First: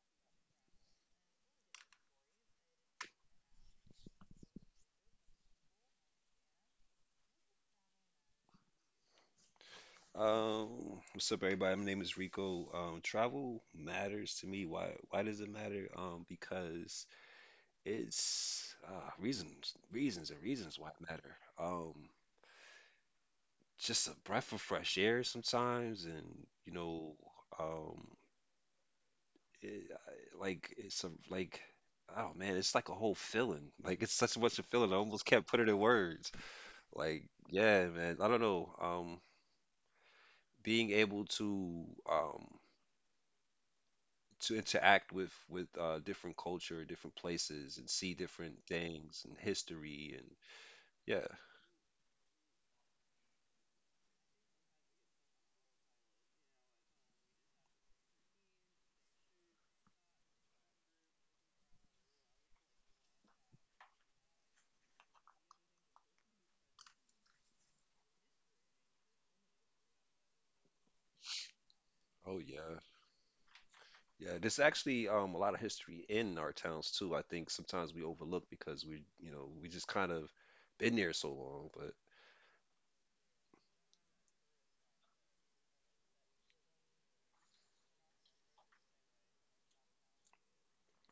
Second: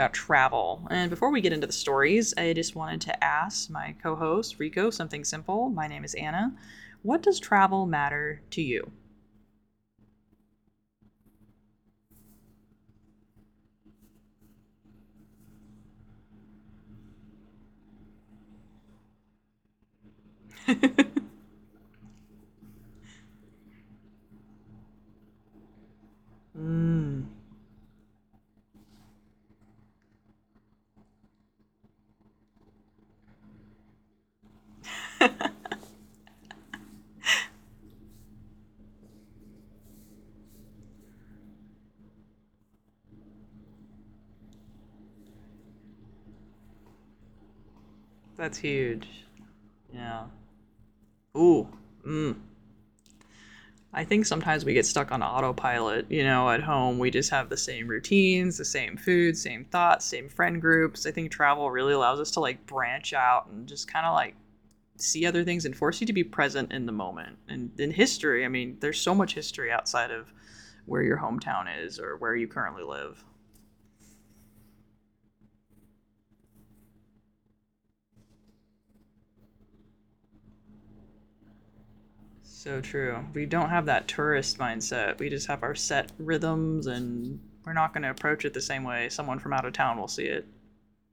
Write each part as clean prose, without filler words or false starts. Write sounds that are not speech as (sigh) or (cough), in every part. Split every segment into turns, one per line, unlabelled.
about travel. And before we get into the stories, I just wanted to ask my co host, Rico, something simple. My name is Anna. What does travel matter to you?
What's up, everybody? My name is Rico. Travel matters to me. Why? Why does it matter? Because it's reasons, reasons, and reasons why it matter. Just a breath of fresh air sometimes, and um, it, I- like it's a like, oh man, it's like a whole feeling. Like it's such a much a feeling. I almost can't put it in words. Like, yeah, man. I don't know. Being able to um to interact with different culture, different places, and see
That's
different
huge.
things and history,
Yeah.
and yeah.
Ooh. Mm. I think sometimes we get stuck on autopilot. You know, at home, we just have the same routines, the same food, same thoughts, same friend groups. I think travel really allows us to like branch out and just kind of like see other things and force you to be present in the moment. And in history, I mean, there's so much history outside of where your hometown is or where
Oh
you
yeah,
currently live.
yeah. There's actually a lot of history in our towns too. I think sometimes we overlook because we you know we just kind of been there so long, but.
So true. We don't have that tourist mindset. We just have our set rhythms and we're not going to approach it the same way someone from out of town will see it.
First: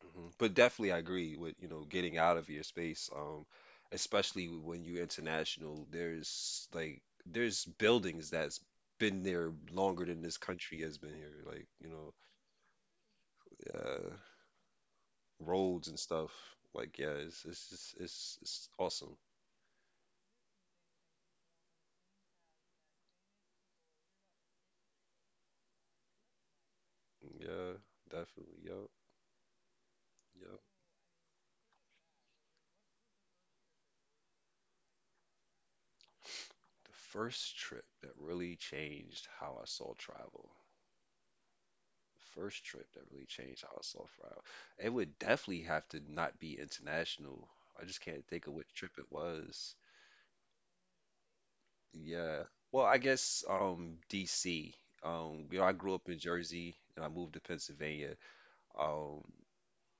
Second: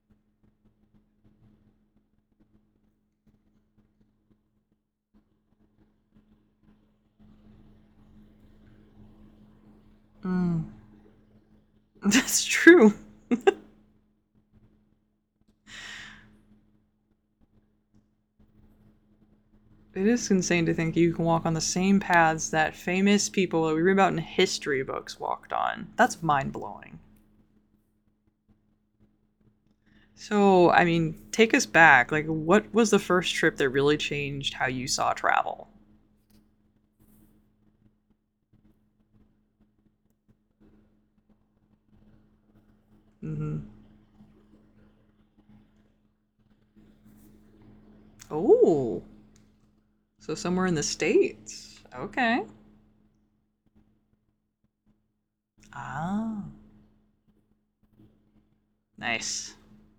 Mhm. But definitely I agree with getting out of your space, especially when you're international. There's buildings that's been there longer than this
Mm.
country has been here. Like, you
(laughs)
know.
That's true.
Yeah. Roads and stuff. Like, yeah, it's awesome.
It is insane to think you can walk on the same paths that famous people that we read about in history books walked on. That's mind blowing.
Yeah, definitely. Yup, yup.
So, I mean, take us back. Like, what was the first trip that really changed how you saw travel?
The first trip that really changed how I saw travel. The first trip that really changed how
Mm-hmm.
I saw travel. It would definitely have to not be international. I just can't think of which trip
Oh,
it was.
so somewhere in the States.
Yeah.
Okay.
Well, I guess DC. I grew up in
Ah,
Jersey and I moved to Pennsylvania. Um,
nice.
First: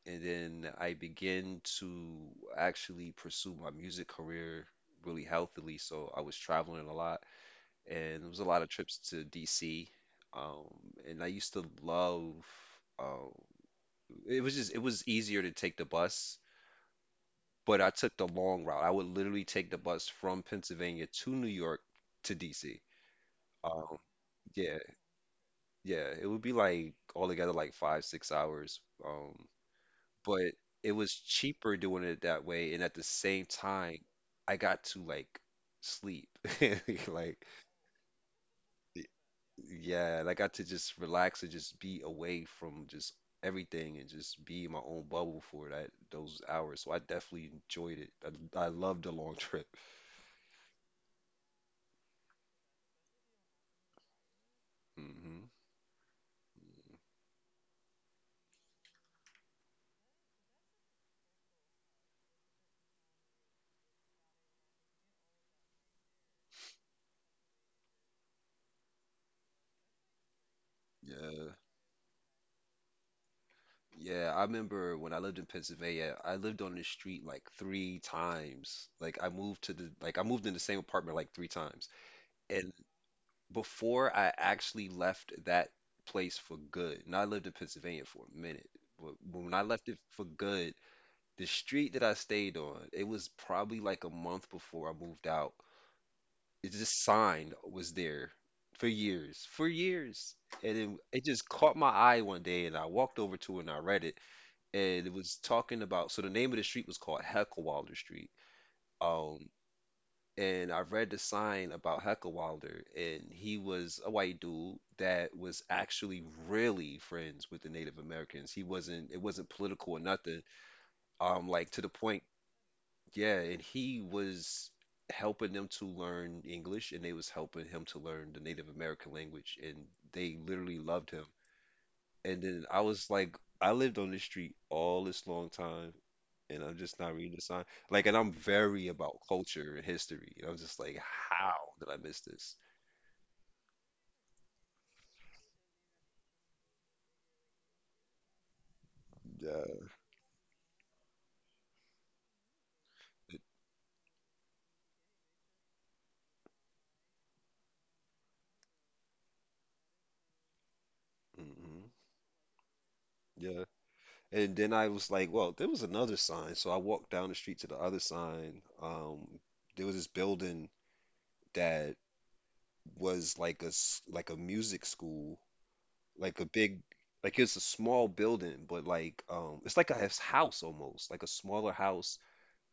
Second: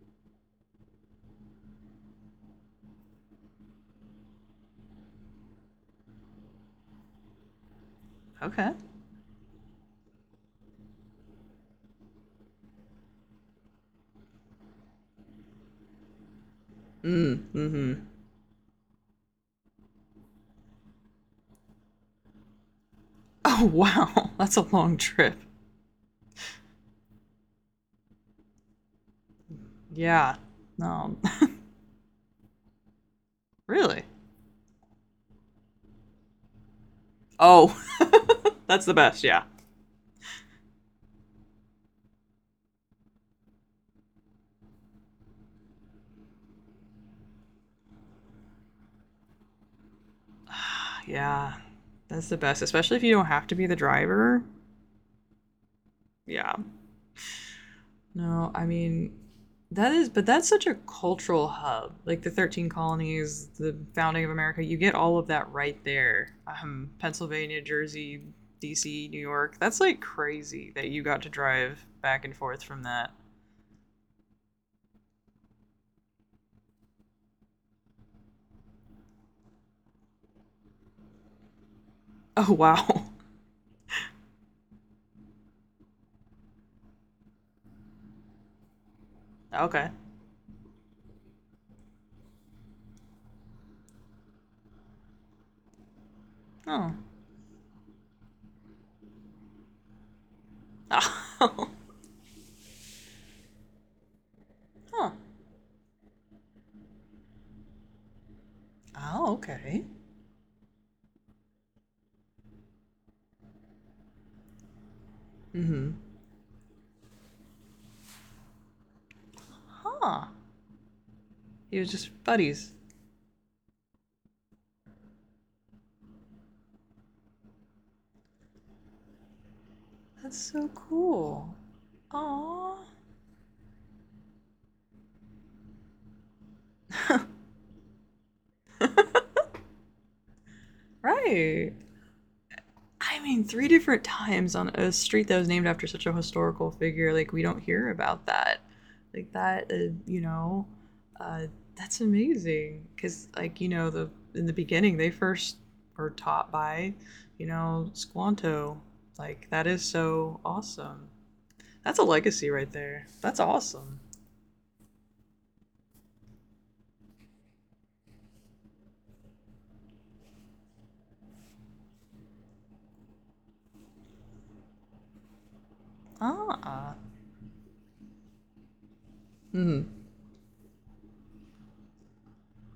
and then I began to actually pursue my music career really healthily. So I was traveling a lot, and there was a lot of
Okay.
trips to DC. Um, and I used to love. Um, it was easier to take the bus,
Mm,
but I
mm-hmm.
took the long route. I would literally take the bus from Pennsylvania to New York to DC.
Oh,
Um,
wow. (laughs) That's a
yeah,
long trip.
yeah, it would be like altogether like 5, 6 hours. Um,
Yeah.
but it was
No,
cheaper doing it that way, and at the same time,
(laughs) really?
I got to like sleep. (laughs) Like,
Oh, (laughs) that's the
y-
best. Yeah.
yeah, and I got to just relax and just be away from just everything and just be in my own bubble for that those hours. So I definitely enjoyed it. I loved the long (laughs) trip.
Yeah. That's the best, especially if you don't have to be the driver.
Hmm.
Yeah. No, I mean, that is, but that's such a cultural hub. Like the 13 colonies, the founding of America, you get all of that right there. Pennsylvania, Jersey, DC, New York. That's like crazy that you got to
Yeah.
drive back and forth from that.
Yeah, I remember when I lived in Pennsylvania, I lived on the street like three times. Like, I moved in the same apartment like three times
Oh, wow. (laughs)
before I actually left that place for good. And I lived in Pennsylvania for a minute, but when I left
Okay.
it for good, the street that I stayed on, it was probably like a month before I moved out. It
Oh.
just sign was there for years, and it just
Oh.
caught my eye one day, and I walked over to it and I read it,
(laughs)
and it
huh.
was talking about. So the name of the street was called Heckelwalder Street.
Oh,
Um
okay.
and I read the sign about Heckelwalder, and he was a white dude that was
Mm hmm.
actually really friends with the Native Americans. He wasn't, It wasn't political or
Huh.
nothing. Like,
He
to the
was
point,
just buddies.
yeah, and he was helping them to learn English, and they was helping him to learn the Native American language, and
That's
they
so
literally loved him.
cool.
And
Aw.
then I was like, I lived on this street all this long time, and I'm just not reading the sign. Like, and I'm very about culture and history. And I was just like, how
Right.
did I miss this?
I mean, three different times on a street that was named after such a historical figure. Like, we don't hear about that. Like, that,
Yeah.
uh, you know, uh, that's amazing. Because, like, you know, the in the beginning, they first were taught by, you know, Squanto. Like, that is so awesome.
Hmm.
That's a legacy right there. That's
Yeah.
awesome.
And then I was like, well, there was another sign. So I walked down the street to the other sign. There was this building that was like a music school, like a big,
Ah.
like it's a small building, but it's
Hmm.
like a house almost, like a smaller house,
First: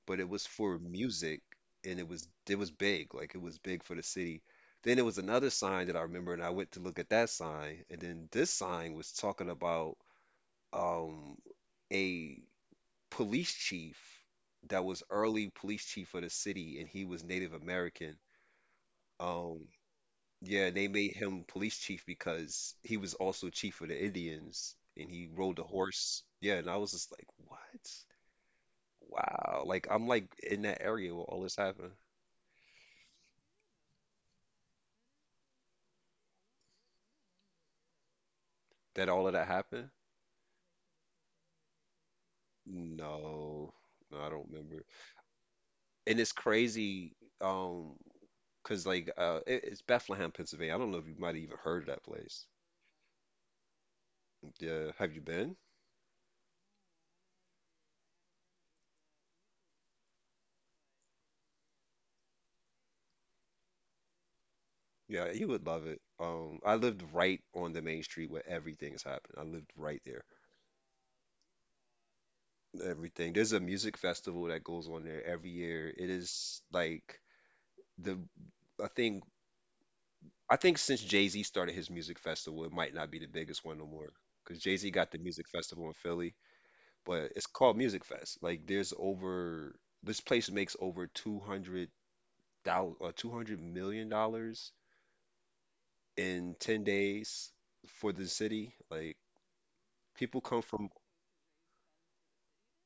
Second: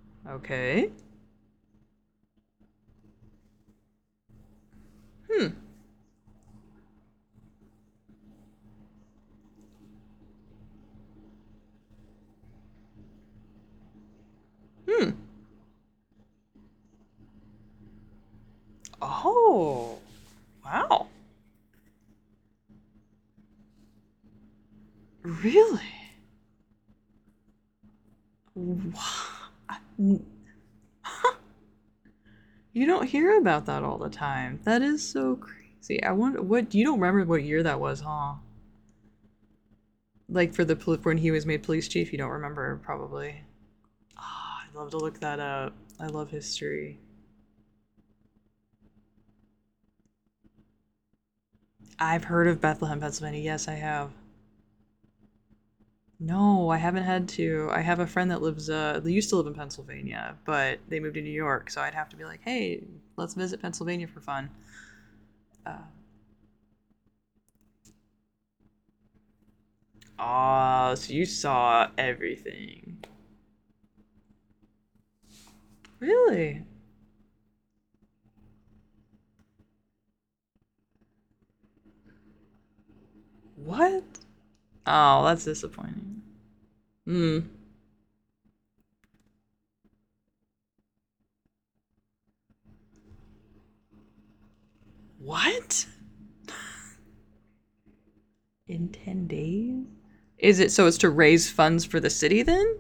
but it was for
Okay.
music, and it was big, like it was big for the city. Then there was another
Hmm.
sign that I remember, and I went to look at that sign, and then this sign was talking about um a police chief that was
Hmm.
early police chief of the city, and he was Native American. um
Oh.
yeah, they
Wow.
made him police chief because he was also chief of the Indians, and he rode the
Really?
horse. Yeah. And I was just like, what?
Wow.
Wow. Like, I'm like in that area where all this happened.
You don't hear about that all the time. That is so crazy. I wonder what you don't remember what year that was, huh?
That all of that happened?
Like for the when he was made police chief, you don't remember probably.
No, no, I don't
Ah, I'd
remember.
love to look that up. I
And it's
love history.
crazy, um, cause it's Bethlehem, Pennsylvania. I don't know if you might have even heard of that
I've
place.
heard of Bethlehem, Pennsylvania. Yes, I have.
Yeah, have you been?
No, I haven't had to. I have a friend that lives they used to live in Pennsylvania, but they moved to New York, so I'd have to be like, "Hey, let's visit Pennsylvania for fun."
Yeah, you would
Uh,
love it. I lived right on the main street where everything is happening. I lived right there.
Ah, so you saw everything.
Everything. There's a music festival that goes on there every year. It is
Really?
like the I think I think since Jay-Z started his music festival, it might not be the biggest one no
What?
more. Because Jay-Z got the
Oh,
music
that's
festival in
disappointing.
Philly. But
Hmm.
it's called Music Fest. Like, there's over this place makes over 200, 200 million dollars
What?
in 10 days for the city.
In
Like,
10 days?
people come
Is it
from.
so it's to raise funds for the city then?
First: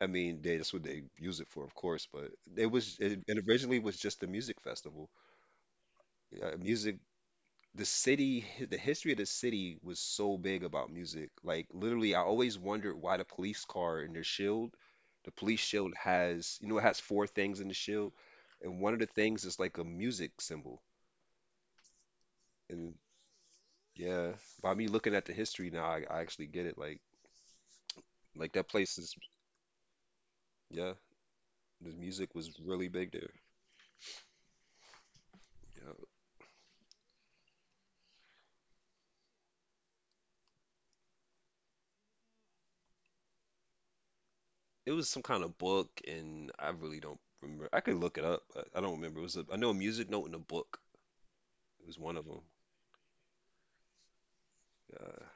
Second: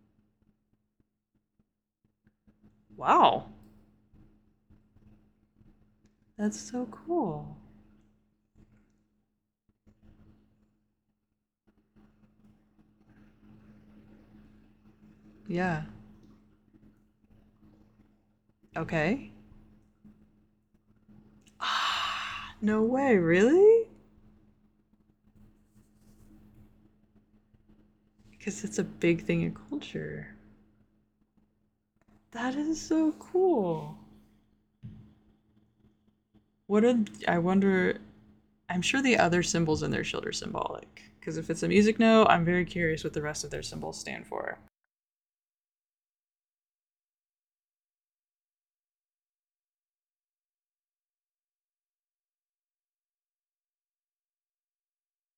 I mean, they, that's what they use it for, of course, but it
Wow.
originally was just a music festival.
That's so
Music
cool.
The city, the history of the city was so big about music. Like, literally, I always wondered why the police car and their shield, the police
Yeah.
shield has, it has four things in the shield, and one of the
Okay.
things is like a music symbol.
(sighs) Ah, no
And
way, really?
yeah, by me looking at the history now, I actually get it. Like,
Because
that
it's a
place is,
big thing in culture.
yeah, the music
That
was
is
really
so
big there.
cool.
Yeah.
I wonder, I'm sure the other symbols in their shield are symbolic. Because if it's a music note, I'm very curious what the rest of their symbols stand for.
It was some kind of book, and I really don't remember. I could look it up, but I don't remember. I know a music note in a book. It was one of them. Yeah.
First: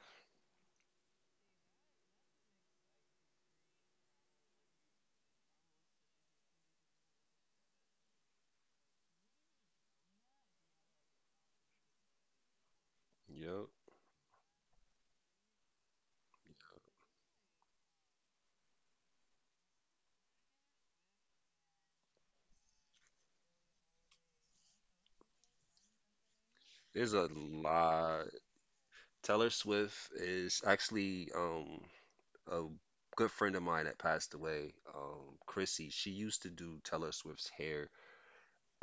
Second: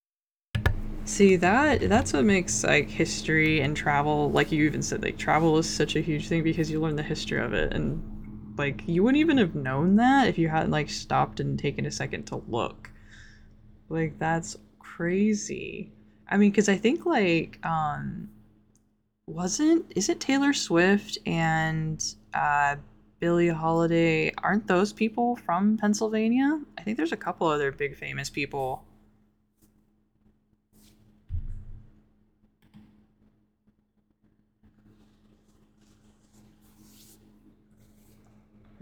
See that that's what makes like history and travel like you even said like travel is such a huge thing because you learn the history of it and like you wouldn't even have known that if you hadn't like stopped and taken a second to look.
Yep.
Like that's crazy. I mean cuz I think like wasn't is it Taylor Swift and uh Billie Holiday aren't those people from Pennsylvania? I think there's
There's
a
a
couple other big
lot.
famous people.
Taylor Swift is actually a good friend of mine that passed away, Chrissy. She used to do Taylor Swift's hair.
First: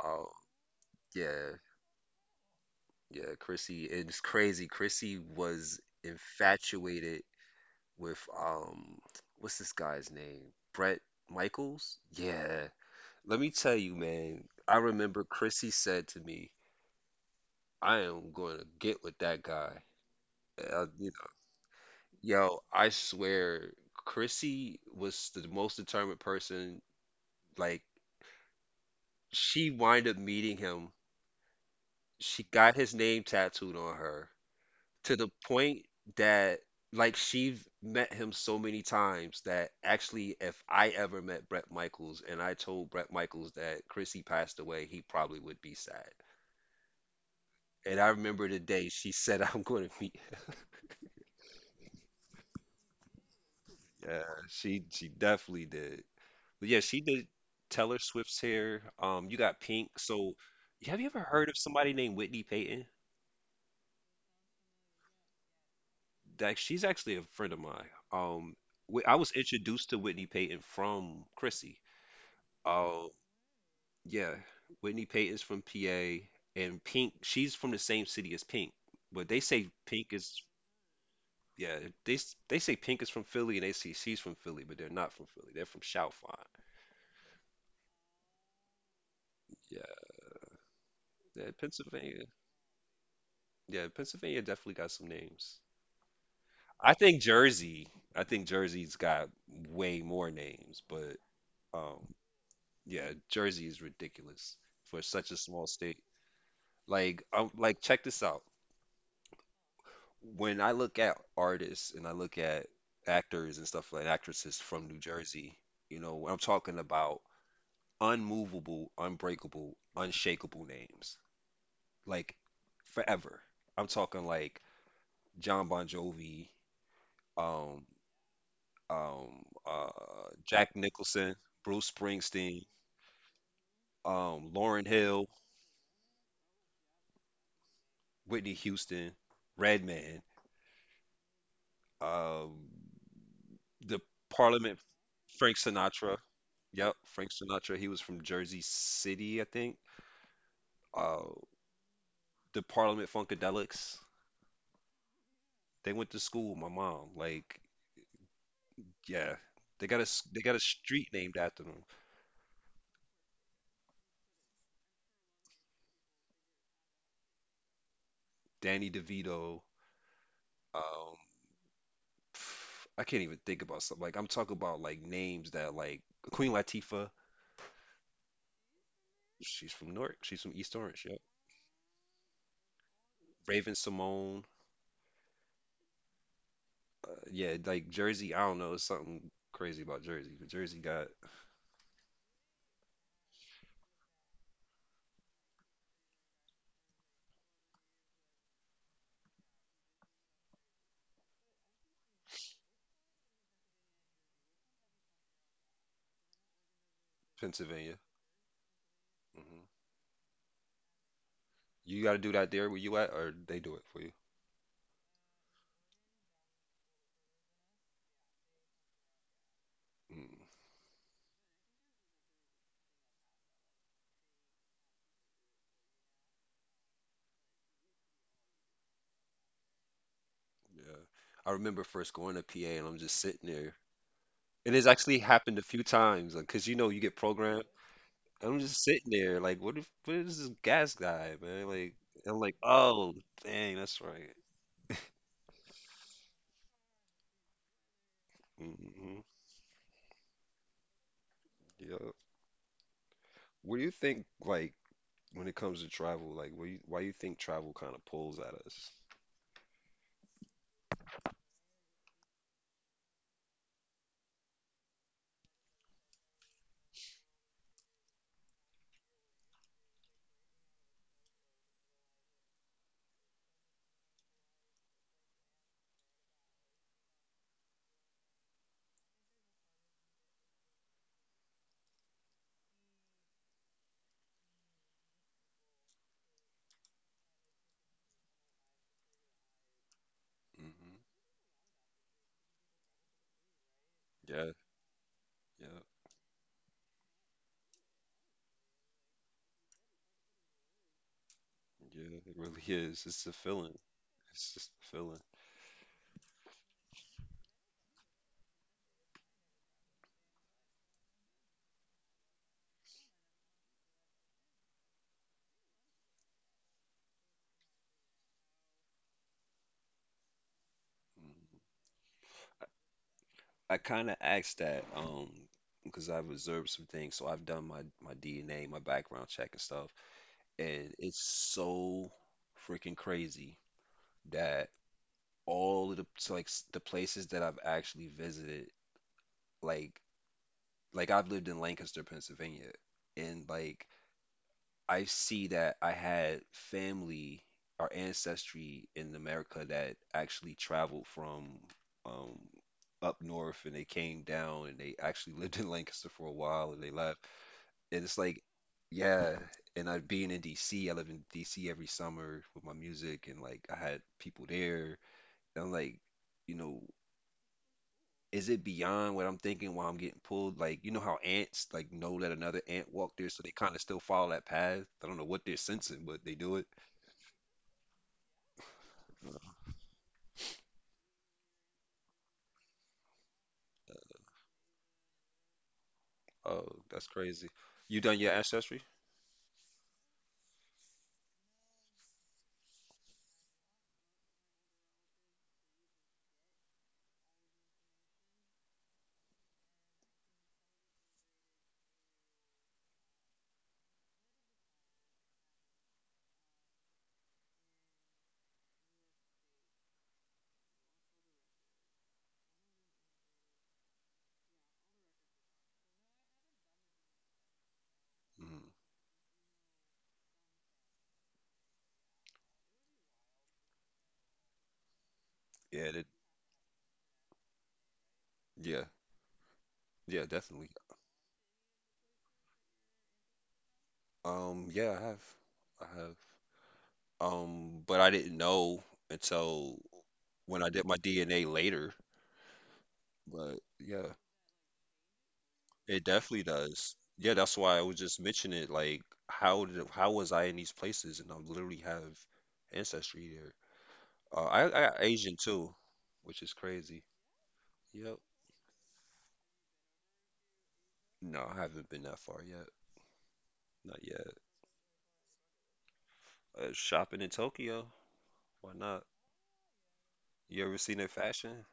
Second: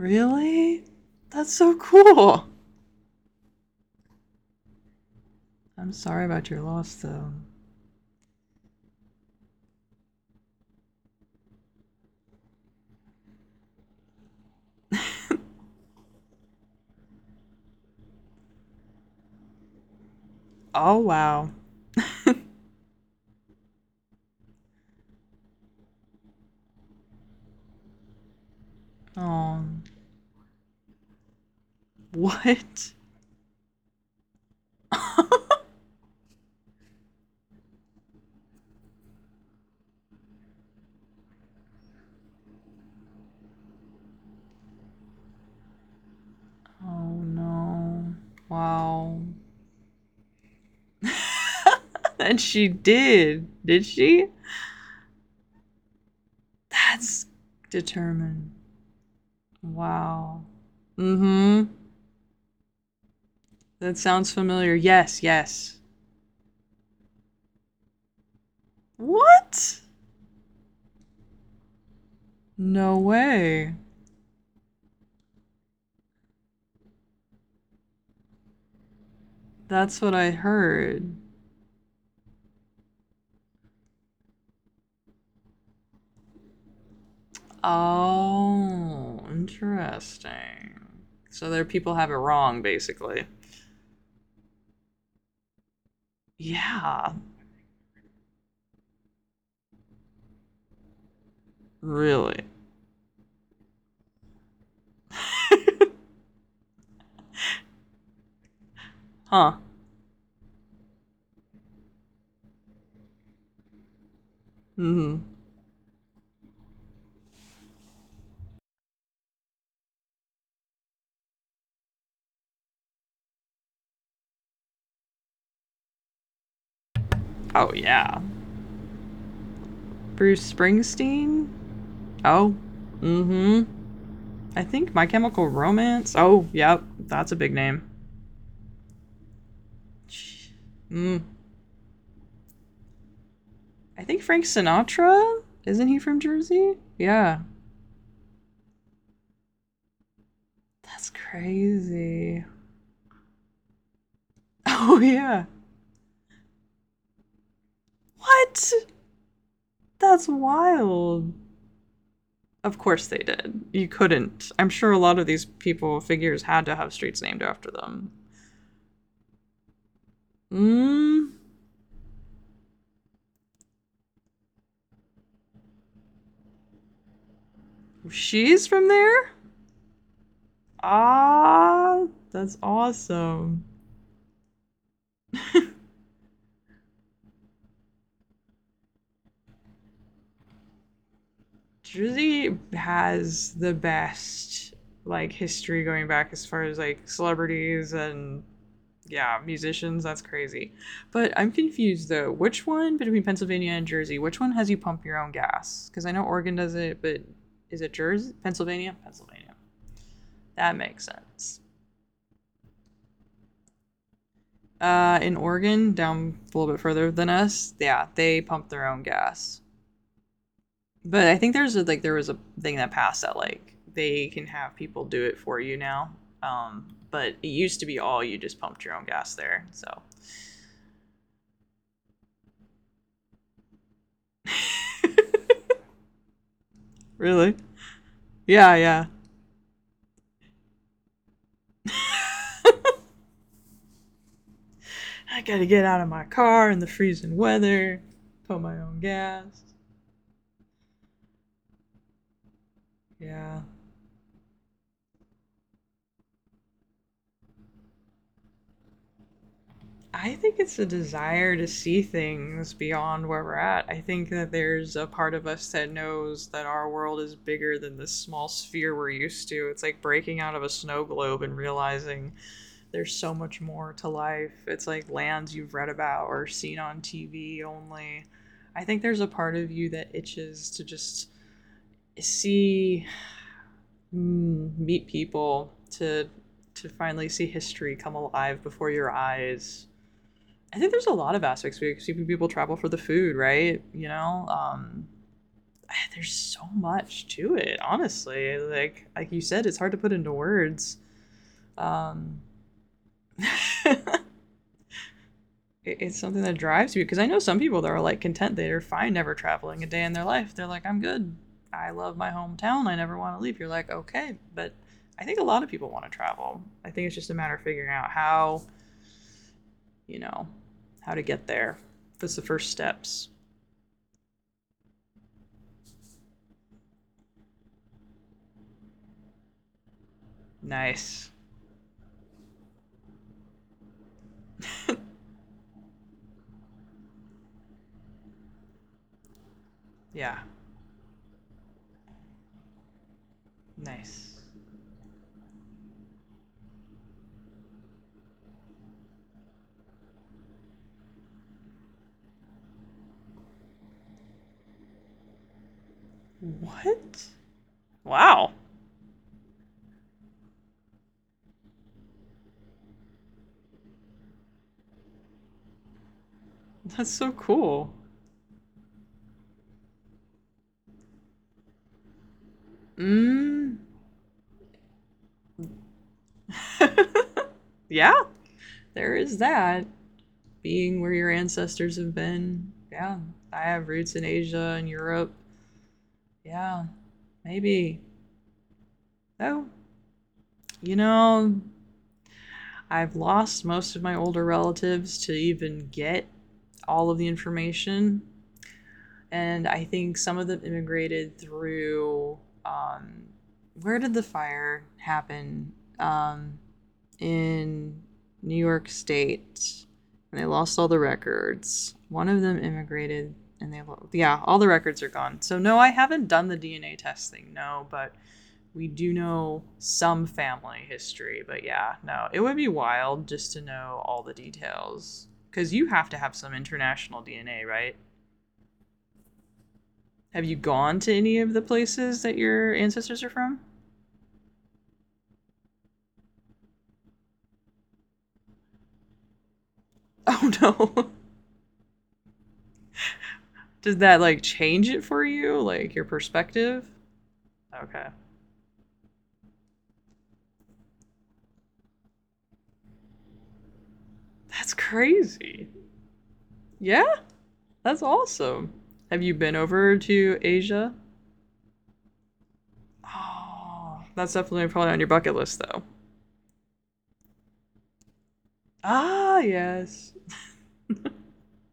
Oh,
That's
yeah.
so cool.
Yeah, Chrissy. It's crazy. Chrissy was
I'm sorry about your loss,
infatuated
though.
with what's this guy's name? Brett Michaels? Yeah. Let me tell you, man. I remember Chrissy said to me, "I am going to get with that guy." Uh,
Oh, wow.
Yo, I swear, Chrissy was the most determined person. Like,
Oh,
she wind up meeting him. She got
what?
his name tattooed on her
(laughs)
to the
oh,
point that, like, she met him so many times that actually, if I ever met Bret Michaels and I told Bret Michaels that Chrissy passed away, he probably would be sad. And I
no.
remember the day she
Wow.
said, (laughs) "I'm going to meet him."
(laughs) and she did
Yeah,
she?
she definitely did. But yeah, she
That's
did Taylor Swift's
determined.
hair. You got Pink. So,
Wow.
have you
Mm
ever heard of
hmm.
somebody named Whitney Payton?
That sounds familiar. Yes, yes.
Like, she's actually a friend of mine. Um, I was
What?
introduced to Whitney Payton from Chrissy.
No
Oh,
way.
yeah, Whitney Payton's from PA, and Pink. She's from the same city as Pink, but they say
That's
Pink
what I
is.
heard.
Yeah, they say Pink is from Philly, and they say she's from Philly, but they're not from Philly. They're from Chalfont.
Oh,
Yeah,
interesting.
yeah,
So their people have it
Pennsylvania.
wrong, basically.
Yeah, Pennsylvania definitely got some names. I
Yeah,
think Jersey. I think Jersey's got way more names, but um,
really.
yeah, Jersey is ridiculous for such a small state. Like, check this out.
Huh.
When I look at artists and I look at actors and stuff like actresses from New
Mm-hmm.
Jersey, you know, I'm talking about unmovable, unbreakable, unshakable names, like forever. I'm talking like John Bon Jovi,
Oh
um,
yeah.
um, uh,
Bruce
Jack Nicholson,
Springsteen?
Bruce
Oh.
Springsteen,
Mm-hmm. I
Lauren
think My
Hill,
Chemical Romance. Oh, yep. That's a big name.
Whitney Houston, Redman,
Mm.
um, the
I think Frank
Parliament,
Sinatra?
Frank
Isn't he
Sinatra.
from Jersey?
Yep, Frank
Yeah.
Sinatra. He was from Jersey City, I think.
That's
Uh,
crazy. (laughs)
the Parliament Funkadelics.
Oh yeah.
They went to school with my mom. Like,
What?
yeah,
That's
they got a street named
wild.
after them.
Of course they did. You couldn't. I'm sure a lot of these people figures had to have streets named after them.
Danny DeVito. Um,
Mm.
I can't even think about something like I'm talking about like names that like Queen Latifah.
She's from there?
She's from Newark. She's from East Orange. Yep.
Ah, that's awesome.
Raven Simone. Yeah, like Jersey. I don't know. It's something crazy about Jersey. But Jersey got
Jersey has the best like history going back as far as like celebrities and yeah, musicians. That's crazy. But I'm confused though. Which one between Pennsylvania and Jersey? Which one has you pump your own gas? Because I know Oregon does it, but is it
Pennsylvania.
Jersey? Pennsylvania? Pennsylvania.
Hmm.
That makes sense.
You got to do that there where you at, or they do it for you.
In Oregon, down a little bit further than us, yeah, they pump their own gas.
Mm,
But I think there's a, like there was a thing that passed that like they can have people do it for you now. But it used to be all you just pumped your own gas there. So
yeah. I remember first going to PA and I'm just sitting there. And it's actually happened a few times because you get
Really?
programmed. And I'm
Yeah,
just
yeah.
sitting there like, what if what is this gas guy, man? Like, I'm like, oh, dang, that's right.
I gotta get out of my car in the freezing weather, pump my own
Hmm.
gas.
Yeah.
Yeah.
What do you think, like, when it comes to travel, like, why you think travel kind of pulls at us?
I think it's a desire to see things beyond where we're at. I think that there's a part of us that knows that our world is bigger than this small sphere we're used to. It's like breaking out of a snow globe and realizing there's so much more to life. It's like lands you've read about or seen on TV only. I think there's a part of you that itches to just see, meet people to finally see history come alive before your eyes. I
Hmm.
think there's a lot of aspects because see people travel for the food, right?
Yeah, yeah,
Ah, there's so much to it. Honestly, like you said, it's hard to put into words.
yeah. It
Um,
really is. It's a feeling.
(laughs)
It's just a feeling.
it's something that drives you because I know some people that are like content they're fine never traveling a day in their life. They're like, I'm good. I love my hometown. I never want to leave. You're like, okay, but I think a lot of people want to travel. I think it's just a matter of figuring out how, you know, how to get
Mhm.
there. That's the first steps.
I kind of asked that because I've observed some things. So I've done my DNA, my background check and stuff, and it's
Nice.
so freaking crazy that all of the so, like s- the places that I've actually visited, like
Yeah.
like I've lived in Lancaster, Pennsylvania. And like
Nice.
I see that I had family or ancestry in America that actually traveled from um, up north, and they came down and they actually (laughs) lived in Lancaster for a while and they left.
What?
And it's like,
Wow.
yeah. And I being in DC, I live in DC every summer with my music, and like I had people there. And I'm like, you know,
That's so cool.
is it beyond what I'm thinking while I'm getting pulled? Like, you know how ants like know that another ant walked there, so they
Mm.
kind of still follow that path? I don't know what they're sensing, but they do it.
(laughs) yeah, there is that. Being where your ancestors have been. Yeah, I have roots
Uh,
in Asia and Europe.
Oh,
Yeah,
that's crazy.
maybe.
You done your ancestry?
Oh, you know, I've lost most of my older relatives to even get all of the information. And I think some of them immigrated through. Um, where did the fire happen? Um, in New York State, and they lost all the records. One of them immigrated, and yeah, all the records are gone. So no, I haven't done the DNA testing. No, but
Mm,
we do know some family history. But yeah, no, it would be wild just to know all the details because you
yeah, that,
have to have some international DNA, right?
yeah, yeah,
Have you
definitely.
gone to any of the places that your ancestors are from?
Yeah, I have. But I didn't know until
Oh
when I did my
no. (laughs)
DNA later. But
Did
yeah,
that like change it for you? Like
it
your
definitely
perspective?
does. Yeah, that's why I was
Okay.
just mentioning it. Like, how was I in these places? And I literally have ancestry there. I
That's
got Asian
crazy.
too, which is crazy.
Yeah, that's
Yep.
awesome. Have you been over to Asia?
No, I haven't been that far yet. Not
Oh, that's
yet.
definitely probably on your bucket list, though.
Shopping in Tokyo. Why not?
Ah, yes.
You ever seen their fashion?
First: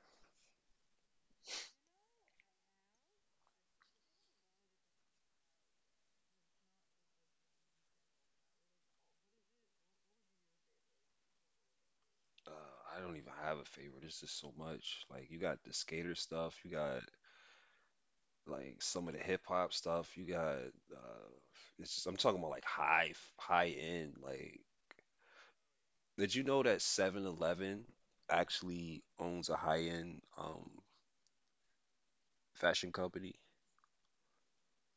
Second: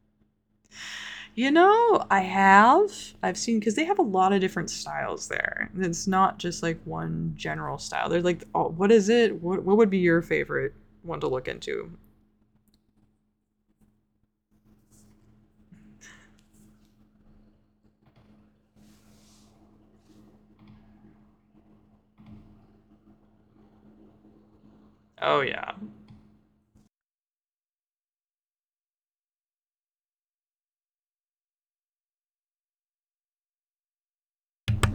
You know, I have. I've seen because they have a lot of different styles there. It's not just like one general style. They're like, oh, what is it? What would be your favorite one to look into?
I don't even have a favorite. It's just so much. Like, you got the skater stuff. You got like some of the hip hop stuff. You got uh, it's just, I'm talking about like high end like.
Oh yeah.
Did you know that 7-Eleven actually owns a high-end fashion company?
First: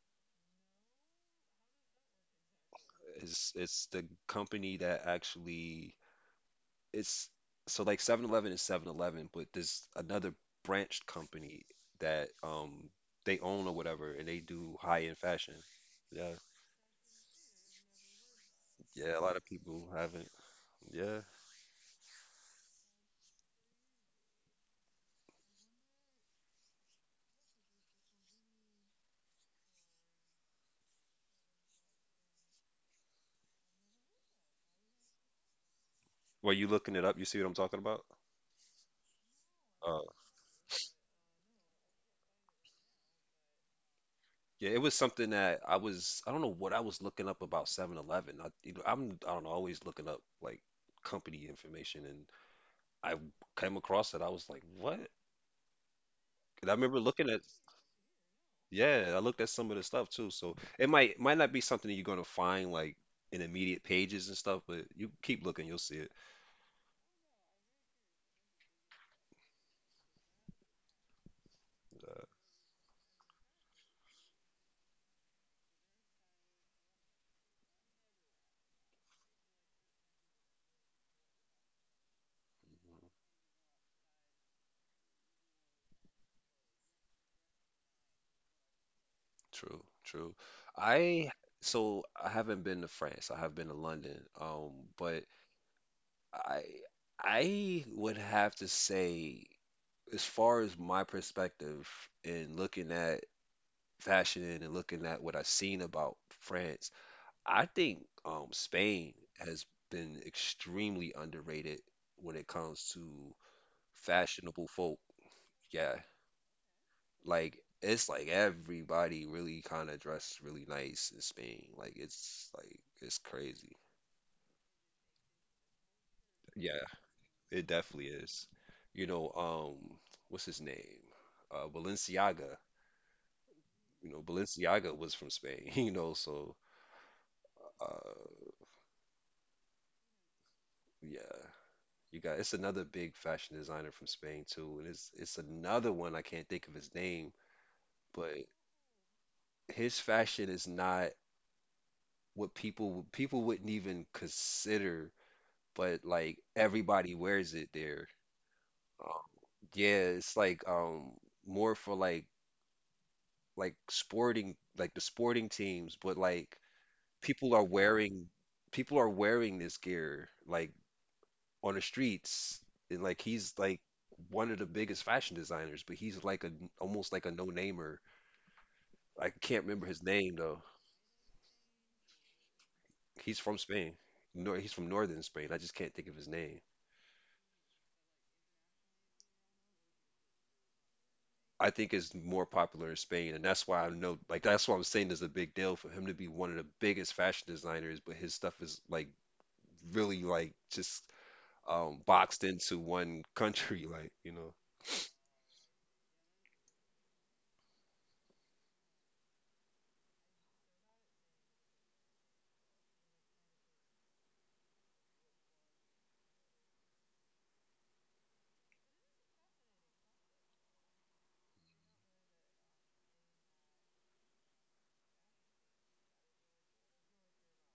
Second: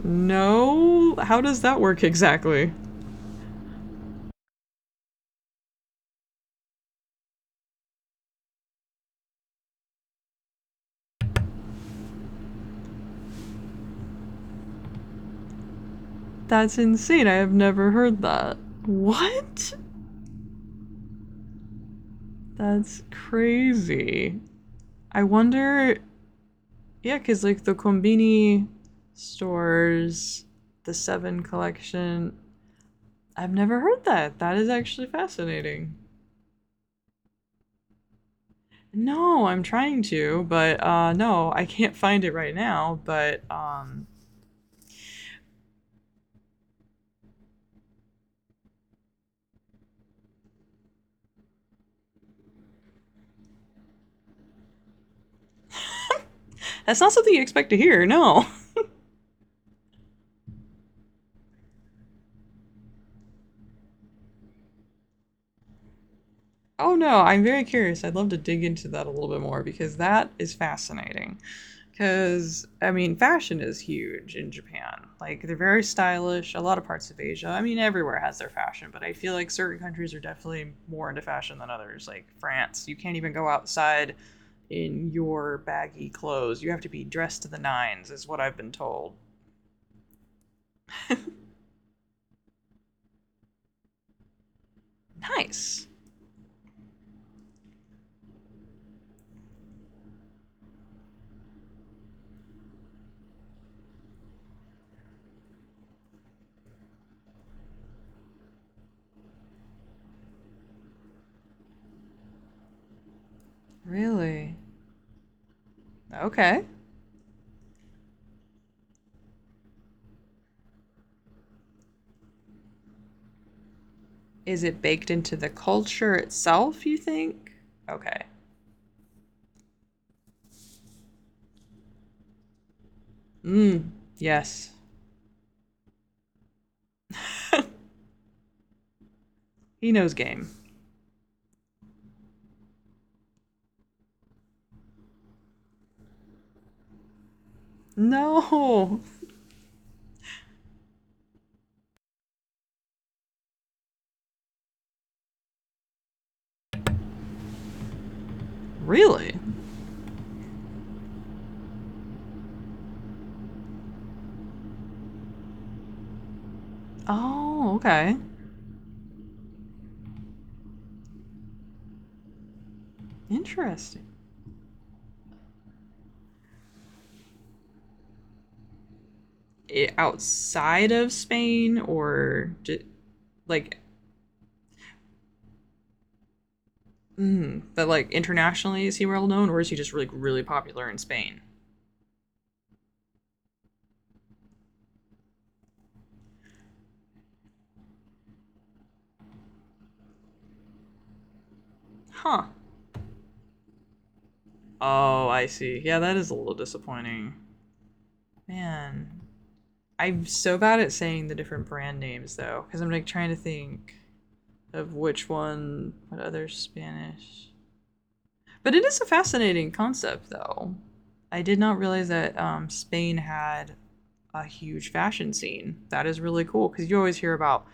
No, how does that work exactly?
It's the company that actually it's so, like 7-Eleven is 7-Eleven, but there's another branched company that they own or whatever, and they do high-end fashion. Yeah,
That's insane. I have never heard that.
yeah, a lot of
What?
people haven't. Yeah.
That's crazy. I wonder, yeah, because like the Combini stores, the Seven collection, I've never heard that. That is actually fascinating.
Well, you looking it up? You see what I'm talking about?
No, I'm
Uh,
trying to, but no, I can't find it right now. But
Yeah, it was something that I don't know what I was looking up about 711. I don't know, always looking up like company information, and I came across it. I was like, "What?" And I
that's
remember
not
looking
something you
at
expect to hear, no. (laughs)
yeah, I looked at some of the stuff too. So it might not be something that you're gonna find like in immediate pages and stuff, but you keep looking, you'll see it.
Oh no, I'm very curious. I'd love to dig into that a little bit more because that is fascinating.
Uh,
Because, I mean, fashion is huge in Japan. Like, they're very stylish. A lot of parts of Asia, I mean, everywhere has their fashion, but I feel like certain countries are definitely more into fashion than others. Like, France, you can't even go outside in your baggy clothes. You have to be dressed to the nines, is what I've been told.
True, true. I I haven't been to France. I have been to London. But
Nice.
I I would have to say, as far as my perspective, in looking at fashion and looking at what I've seen about France, I think Spain has been extremely underrated when it comes to
Really?
fashionable folk. Yeah,
Okay.
like it's like everybody really kind of dressed really nice in Spain. Like it's crazy.
Is it baked into the culture
Yeah,
itself, you think?
it definitely
Okay.
is. You know, um, what's his name? Balenciaga.
Mmm,
You know,
yes.
Balenciaga was from Spain, (laughs) you know, so uh
He knows game.
yeah. You got it's another big fashion designer from Spain too, and it's another one I can't think of his name, but
No.
his fashion is not what people wouldn't even consider, but like everybody wears it there. Um,
Really?
yeah, it's like more for like sporting, like the sporting teams, but like people are
Oh, okay.
wearing people are wearing this gear like on the streets, and like he's like
Interesting.
one of the biggest fashion designers, but he's like a almost like a no-namer. I can't
I
remember his name though.
outside of Spain or
He's from
like,
Spain. No, he's from northern Spain. I just can't think of his name.
mm, but like internationally, is he well known or is he just like really really popular in Spain?
I think it's more popular in Spain, and that's why I know, like, that's why I'm saying there's a big deal for him to be one of the biggest fashion designers, but his stuff is like really, like, just boxed
Huh.
into one (laughs) country, like, you know,
Oh, I see. Yeah, that is a little disappointing. Man, I'm so bad at saying the different brand names though, because I'm like trying to think of which one, what other Spanish. But it is a fascinating concept, though. I did not realize that Spain had a huge fashion scene. That is really cool because you always hear about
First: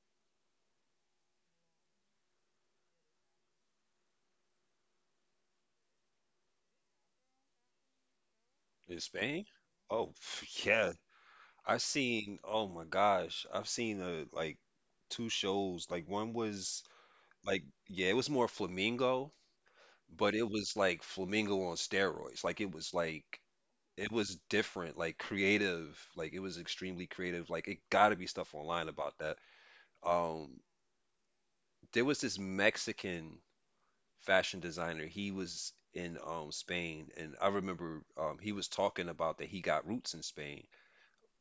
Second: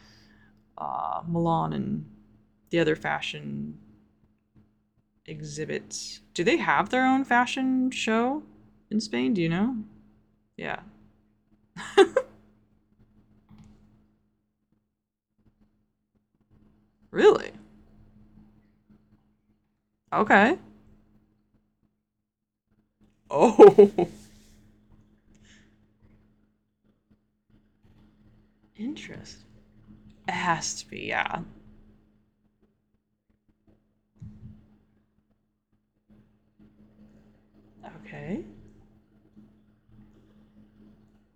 Milan and the other fashion exhibits. Do they have their own fashion show
in
in Spain? Do
Spain?
you know?
Oh, (laughs) pff,
Yeah.
yeah, I've seen, oh my gosh, I've seen like two shows. Like one was
Really?
like, yeah, it was more Flamingo, but it
Okay.
was like Flamingo on steroids. Like
Oh.
it
(laughs)
was different, like creative, like it was extremely creative. Like it gotta be stuff online about that.
Interest. It
Um,
has to be, yeah.
there was this Mexican fashion designer. He was in Spain, and I remember
Okay.
he was talking about that he got roots in Spain,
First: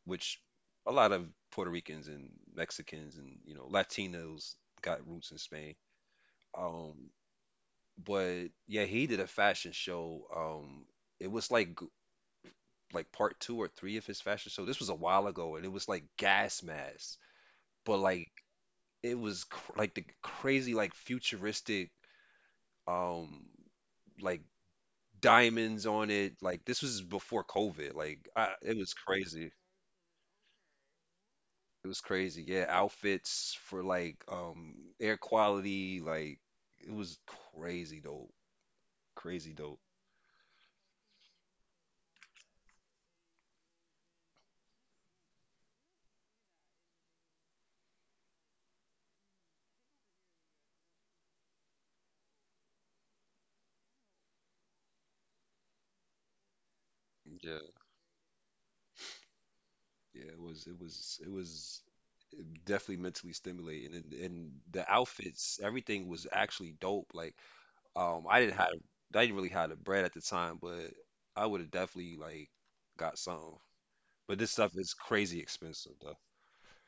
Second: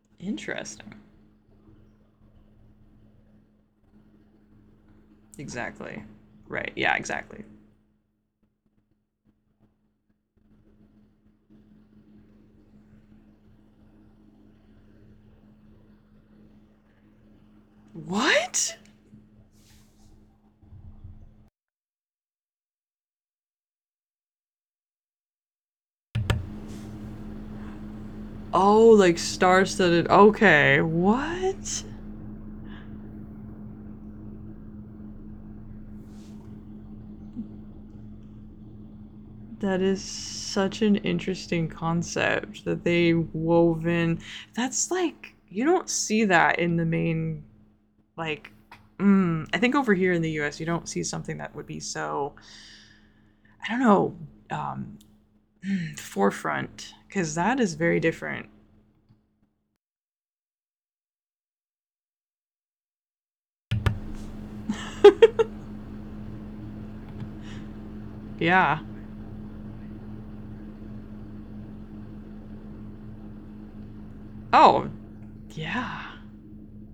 which a
Interesting.
lot of Puerto Ricans and Mexicans and you know Latinos got roots in Spain.
Exactly. Right. Yeah,
Um,
exactly.
but yeah, he did a fashion show. It was like g- like part two or three of his fashion show. This was a while ago, and it was like gas masks, but like
What?
it was cr like the crazy, like futuristic, um like diamonds on it. Like this was before COVID. It
Oh,
was
like
crazy.
star-studded. Okay, what?
It was crazy. Yeah, outfits for like air quality, like it was crazy dope. Crazy
That
dope.
is such an interesting concept that they wove in. That's like you don't see that in the main, like. Mm, I think over here in the U.S. you don't see something that would be, so I don't know, um, forefront, because that
Yeah.
is very different.
Yeah, it was definitely mentally stimulating, and the outfits, everything was actually dope. Like um I didn't have
Yeah.
I didn't really have the bread at the time, but I would have definitely like got something. But this stuff
Oh,
is crazy expensive
yeah.
though.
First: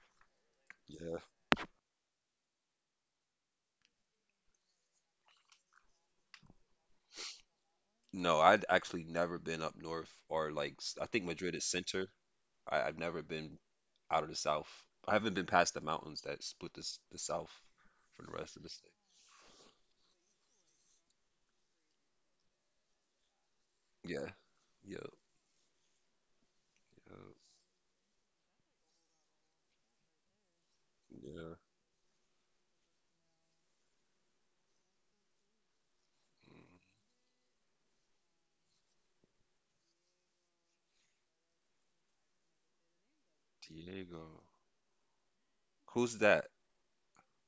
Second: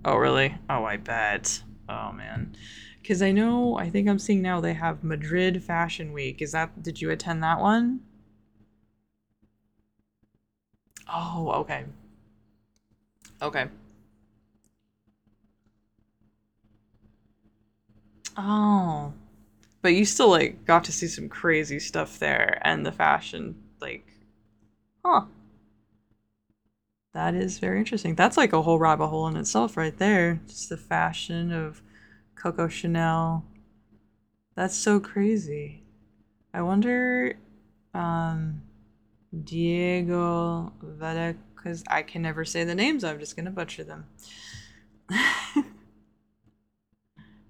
Oh, really? Oh, I
Yeah.
bet. Oh, man. Because I know, I think I'm seeing now they have Madrid Fashion Week. Is that, did you attend that one?
No, I'd actually never been up north or I think
Oh,
Madrid is
okay.
center. I've never been
Okay.
out of the South. I haven't been past the mountains that split the South from the rest of the state.
Oh. But you still, like, got to see some crazy stuff there and the fashion, like,
Yeah, yeah,
huh.
yeah,
That is very interesting. That's like a whole rabbit hole in itself, right there. Just the
yeah.
fashion of Coco Chanel. That's so crazy. I wonder, um, Diego Veda, because I can never say the names, I'm just gonna butcher
Mm,
them.
Diego,
(laughs)
who's that?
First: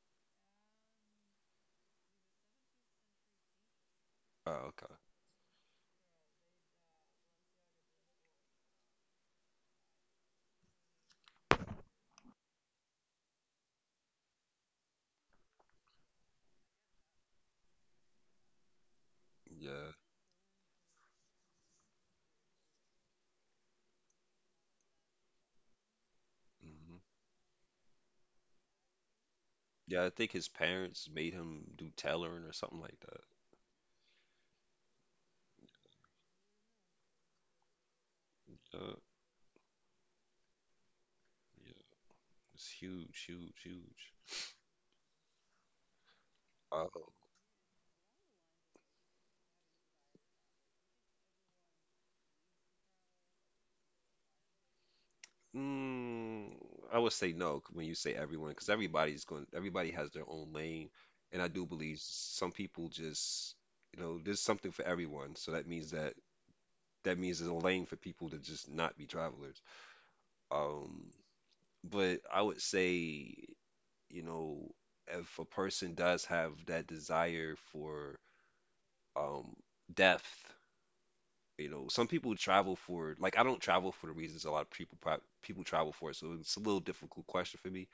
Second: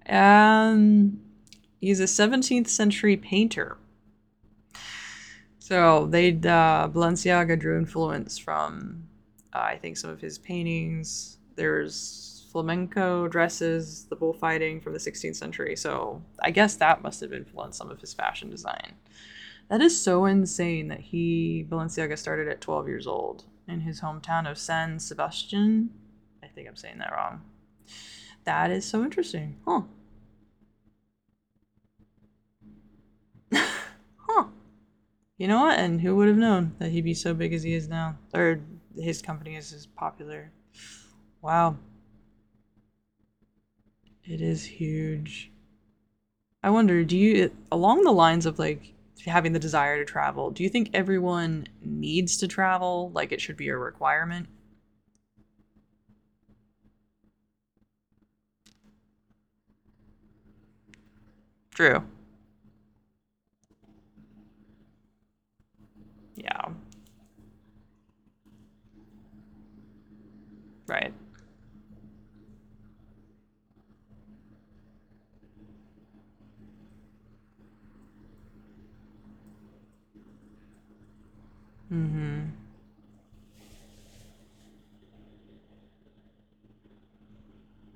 um, he's a 17th century painter.
Oh, okay.
So they Balenciaga drew influence from, I think, some of his paintings. There's flamenco dresses, the bullfighting from the 16th century. So I guess that must have influenced some of his fashion design. That
Yeah.
is so insane that he Balenciaga started at 12 years old in his hometown of San Sebastian. I think I'm saying
hmm
that wrong. That is so interesting. Huh.
Yeah, I think his parents made him do tailoring or something like that.
Huh. You know what? And who would have known that he'd be so big as he is now? Or
Yeah,
his company is as popular.
yeah.
Wow.
It's huge, huge, huge.
It is huge. I wonder, do you along the lines of like having the desire to travel, do you think everyone needs to travel? Like it should be a requirement?
Mm, I would say no when you say everyone, because everybody has their own lane, and I do believe
True.
some people just, you know, there's something for everyone. So
Yeah.
that means there's a lane for people to just not be travelers. Um,
Right.
but I would say, you know, if a person does have that desire for um depth, you know, some people
Mm-hmm.
travel for like I don't travel for the reasons a lot of people travel for, so it's a little difficult question for me.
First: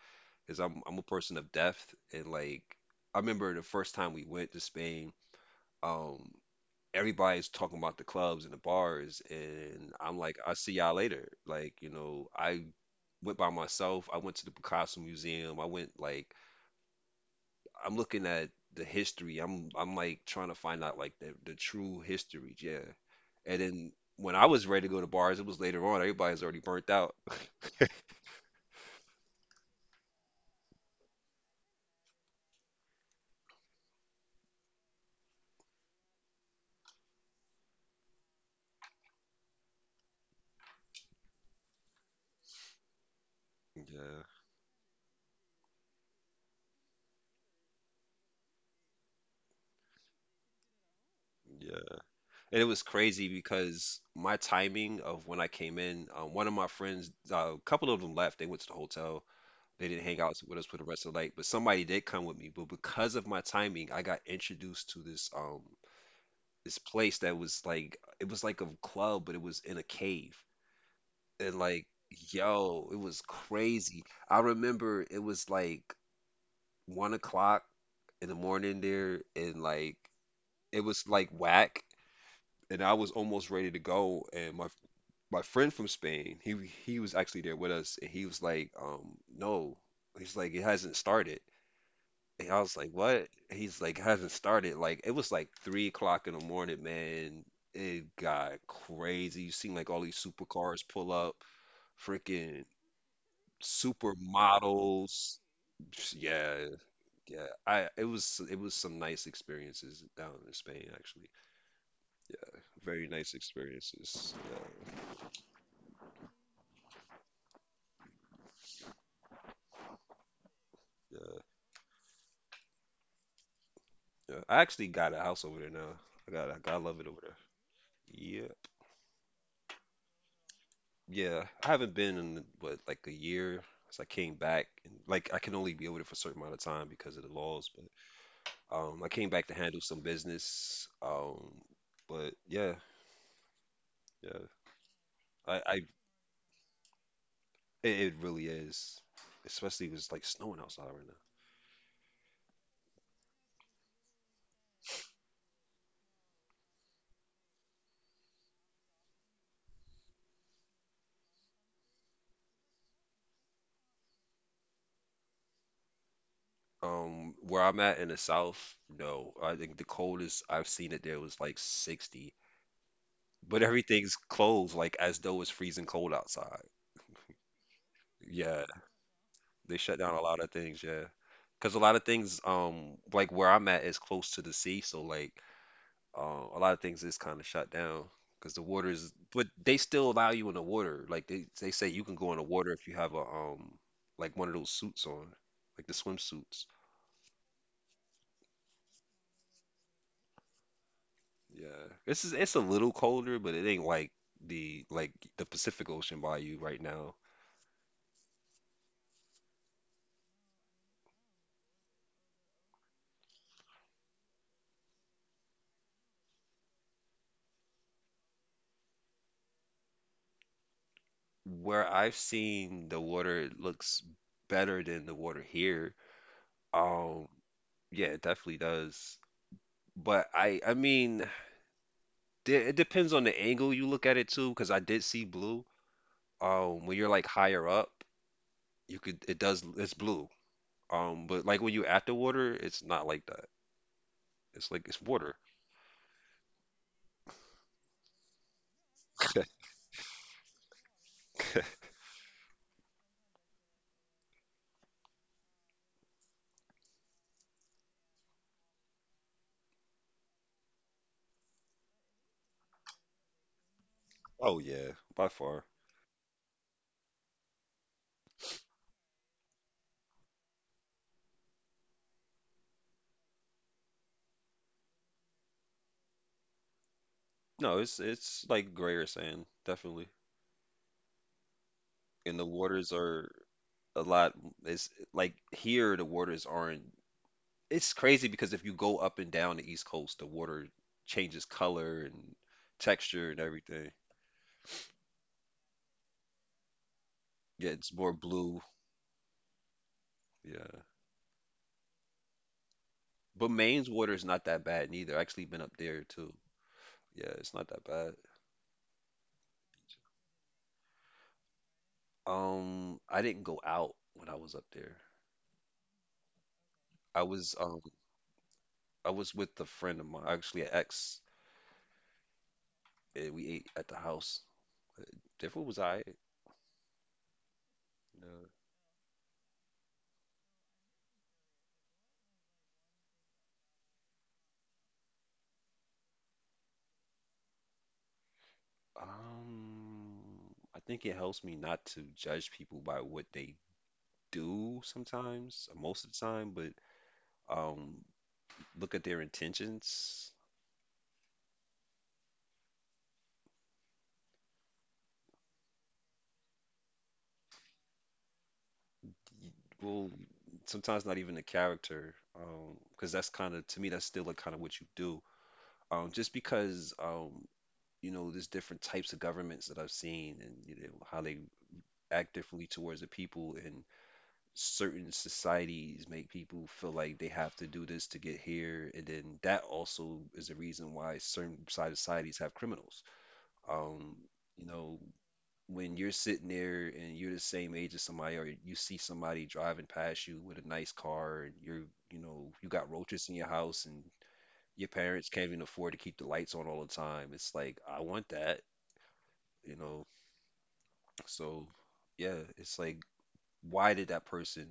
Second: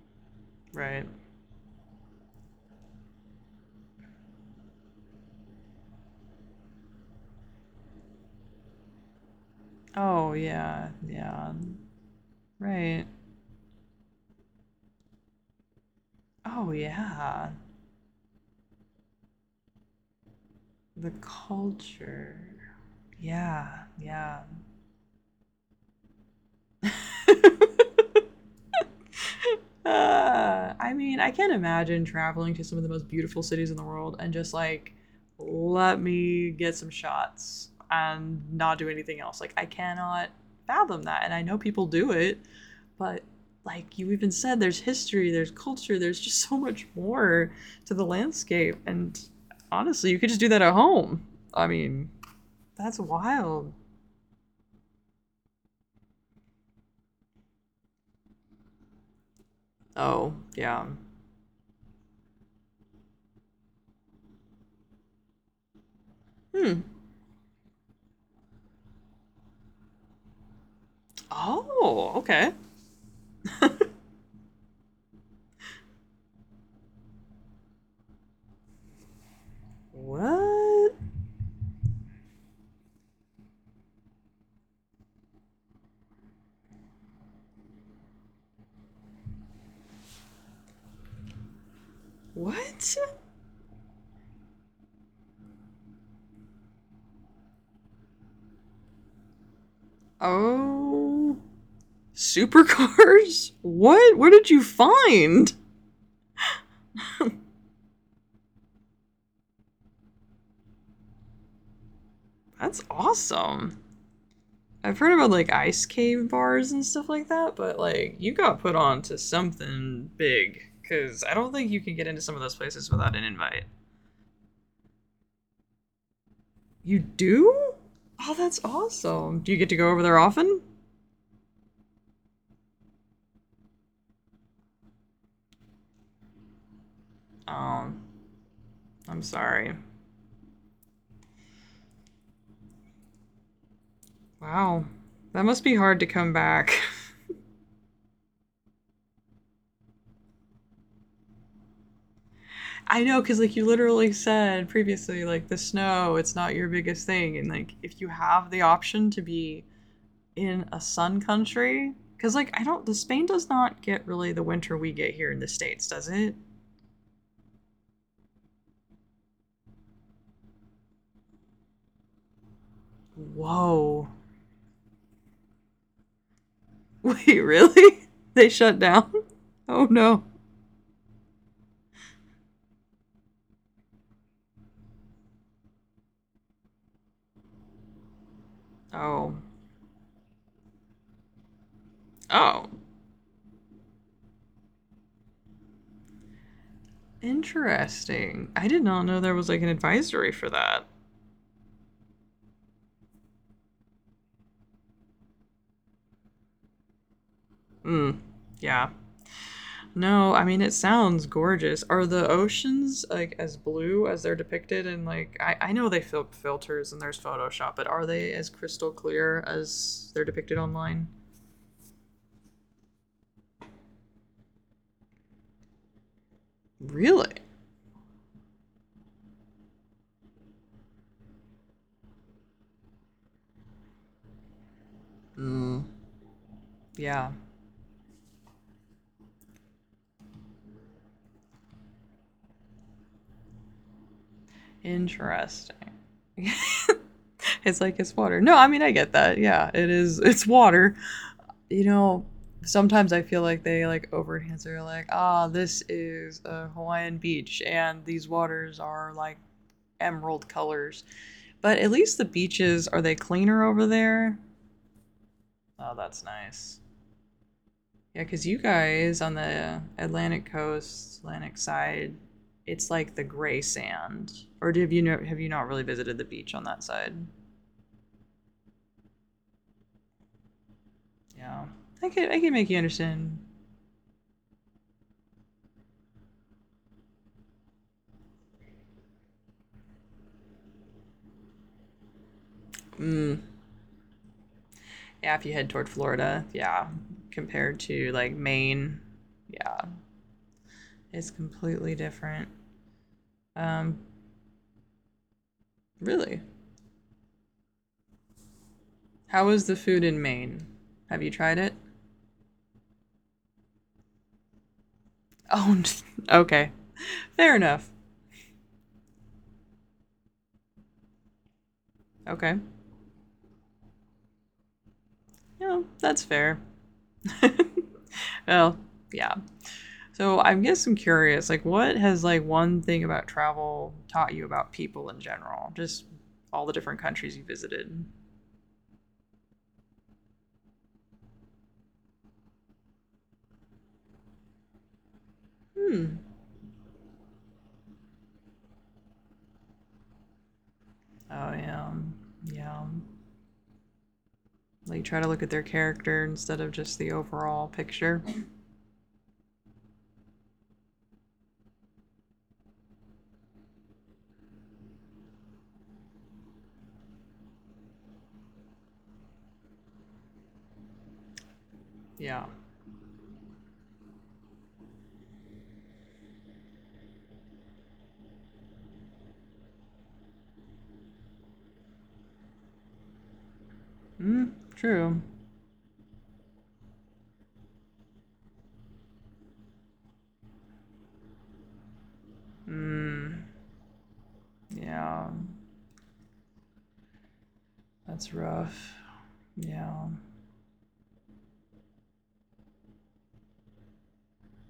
Is I'm a
Right.
person of depth, and like I remember the first time we went to Spain, um, everybody's talking about the clubs and the bars, and I'm
Oh,
like, I'll see
yeah.
y'all later.
Yeah.
Like, you know, I
Right.
went by myself, I went to the Picasso Museum, I went like
Oh, yeah.
I'm looking at the history. I'm like trying to find out like
The
the true
culture.
history, yeah. And
Yeah.
then when
Yeah.
I was ready to go to bars, it was later on. Everybody's already burnt out. (laughs)
(laughs) I mean, I can't imagine traveling to some of the most beautiful cities in the world and just, like, let me get some shots and not do anything else. Like, I cannot fathom that. And I know people do it, but like you
Yeah,
even said, there's history, there's culture, there's just so much more to the landscape. And honestly, you could just do that at home. I
yeah.
mean,
And it was
that's
crazy
wild.
because my timing of when I came in, one of my friends, a couple of them left. They went to the hotel. They didn't hang
Oh,
out with us for the
yeah.
rest of the night, but somebody did come with me. But because of my timing, I got introduced to this this
Hmm.
place that was like it was like a club, but it was in a cave. And like,
Oh, okay.
yo, it was crazy. I remember it was like 1 o'clock in the morning there, and like it
What?
was like whack, and I was almost ready to go, and my friend from Spain, he was actually there with us, and he was like, no, he's like, it hasn't started. And I was
What?
like, what? He's like, it hasn't started. Like it was like 3 o'clock in the morning, man. It got crazy. You seen like all these supercars pull
Oh,
up, freaking
supercars? What? What did you
supermodels.
find?
Yeah, yeah. I it was some nice experiences down in Spain actually.
That's
Very nice
awesome.
experiences.
I've
Yeah,
heard about like ice cave bars and stuff like that, but like you got put on to something big because I
yeah.
don't think you can get into some of those places without an invite.
Yeah, I actually got a house over there now. I
You
love it over there.
do? Oh,
Yeah,
that's awesome. Do you get to go over there often?
yeah. I haven't been in what like a year since I came back, and like I can only be over there for a certain amount of time because of the laws.
Um,
But I
I'm
came back to
sorry.
handle some business. But yeah, yeah.
Wow. That
I,
must be
I,
hard to come back.
it really is, especially because it's like snowing outside right now.
I know, because like you literally said previously, like the snow, it's not your biggest thing, and like if you have the option to be in a sun country, because like I don't, the Spain does not get really the winter we get here in the states, does it?
Where I'm at in the south, no. I think the coldest I've seen it there was like 60, but
Whoa!
everything's closed, like as though it's freezing cold outside.
Wait, really? (laughs) They
Yeah,
shut down? (laughs)
they
Oh
shut down a
no!
lot of things. Yeah, because a lot of things, like where I'm at is close to the sea, so like, a lot of things is kind of shut down because the water is.
Oh,
But they still allow you in the water. Like they say you can go in the
oh!
water if you have a like one of those suits on, like the swimsuits.
Interesting. I did not know there was like an advisory for that.
Yeah, this is it's a little colder, but it ain't like the like the Pacific Ocean by you right now.
Hmm. Yeah. No, I mean it sounds gorgeous. Are the oceans like as blue as they're depicted? And like I know they filters, and there's Photoshop, but are they as crystal clear as they're depicted online?
Where I've seen the water, it looks better than the water here. Um,
Really?
yeah, it definitely does. But I mean, it depends on the angle you look at it too, because I did see blue.
Mm,
When you're like
yeah.
higher up, it does, it's blue. But like when you at the water, it's not like that. It's like it's water.
Interesting. (laughs) It's like it's water. No, I mean I get that. Yeah, it is. It's water. You know, sometimes I feel like they like over enhance. They're like, ah, this is a Hawaiian beach, and these waters are like emerald colors. But at least the beaches, are they cleaner over there?
Oh yeah, by far.
Oh, that's nice. Yeah, because you guys on the Atlantic coast, Atlantic side, it's like the gray sand. Or have you, no, have you not really visited the beach on that side?
No, it's like grayer sand, definitely.
Yeah, I could
And
I
the
could make you
waters are
understand.
a lot. It's like here, the waters aren't. It's crazy because if you go up and down the East Coast, the water changes color and texture and
Mm.
everything.
Yeah, if you head toward Florida, yeah,
Yeah,
compared
it's more
to like
blue.
Maine, yeah,
Yeah.
it's completely different.
But Maine's
Um,
water is not that bad neither. I actually been up there too.
really,
Yeah, it's not that bad.
how is the food in Maine? Have you tried it?
I didn't go out when I was up there.
Oh, (laughs) okay.
I was
Fair
um
enough.
I was with a friend of mine, actually an ex,
Okay.
and we ate at the house. Their food was
Yeah,
I.
that's fair. (laughs) Well, yeah. So I guess I'm curious, like, what has like one thing about travel taught you about people in general? Just all the different countries you visited.
Um, I think it helps me not to judge people by what they do sometimes, most of the
Hmm.
time, but um, look at their intentions.
Oh yeah, yeah. Like try to look at their character instead of just the overall picture.
y- Well, sometimes not even the character, because that's kind of to me that's still like kind of what you do. Just because you know there's different types of governments that I've seen, and you know how they act
Yeah.
differently towards the people, and certain societies make people feel like they have to do this to get here, and then that also is a reason why certain side societies have criminals, um
Hmm.
you know,
True.
when you're sitting there and you're the same age as somebody, or you see somebody driving past you with a nice car, and you're, you know, you got roaches
Hmm.
in your house and your parents
Yeah.
can't even afford to keep the lights on all the time, it's like I want
That's
that,
rough.
you know.
Yeah.
So yeah, it's like why did that person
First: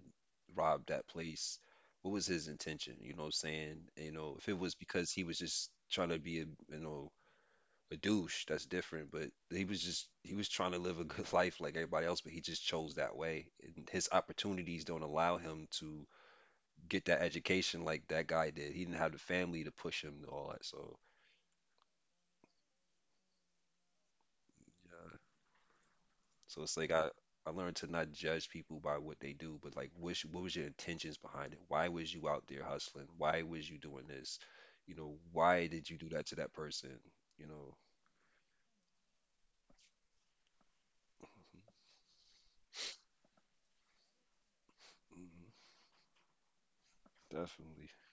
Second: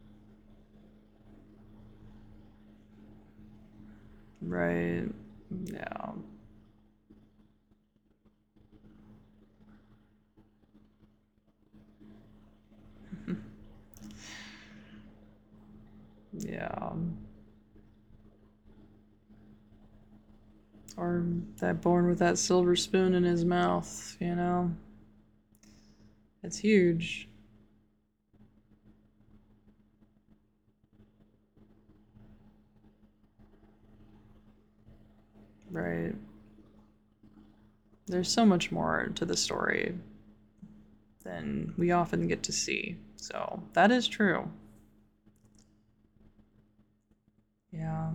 rob that place? What was his intention? You know what I'm saying? You know, if it was
Right.
because he was just trying
Yeah.
to be a, you know, a douche, that's different. But he was just he was trying to live a good (laughs) life like everybody else, but he just chose that way. And his opportunities don't allow him to
Yeah.
get that education like that guy did. He didn't have the family to push him and all that. So
Or that born with that silver spoon in his mouth, you know?
yeah.
It's
So it's like I
huge.
I learned to not judge people by what they do, but like what was your intentions behind it? Why was you out there hustling? Why was you doing this? You know, why did you do
Right.
that to that person? You know.
There's so much more to the story than we often get to see. So that is true.
(laughs) Mhm. Definitely.
Yeah.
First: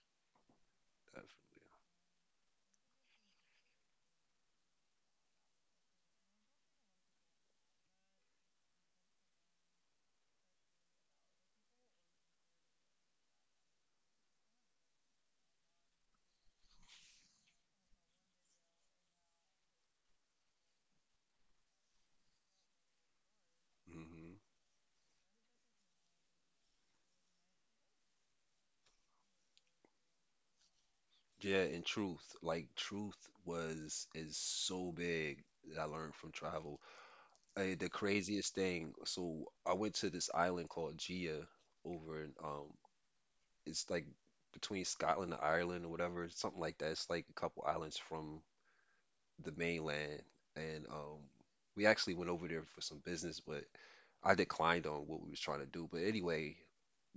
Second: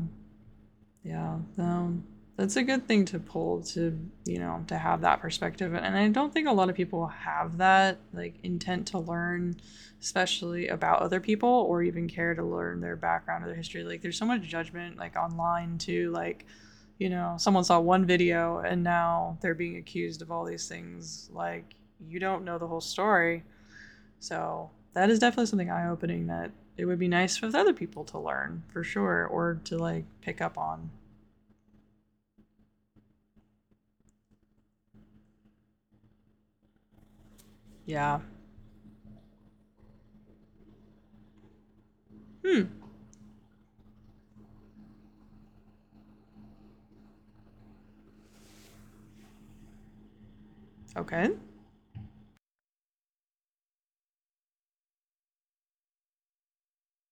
Yeah, no, that's a good thing to pull to, to have that perspective. And I don't think a lot of people have that, like, intent to learn, especially about other people or even care to learn their background or their history. Like, there's so much judgment, like, online, too. Like, someone saw one video and now they're being accused of all these things. Like, you don't know the whole story.
Definitely.
So, that is definitely something eye opening, that it would be nice for other people to learn for sure, or to, like, pick up on.
Yeah, and truth, like truth was is so big that I learned from travel. The
Yeah.
craziest thing, so I went to this island called Gia over in
Hmm.
it's like between Scotland and Ireland or whatever, something like that. It's like a couple islands from the mainland, and
Okay.
we actually went over there for some business, but I declined on what we was trying to do. But anyway,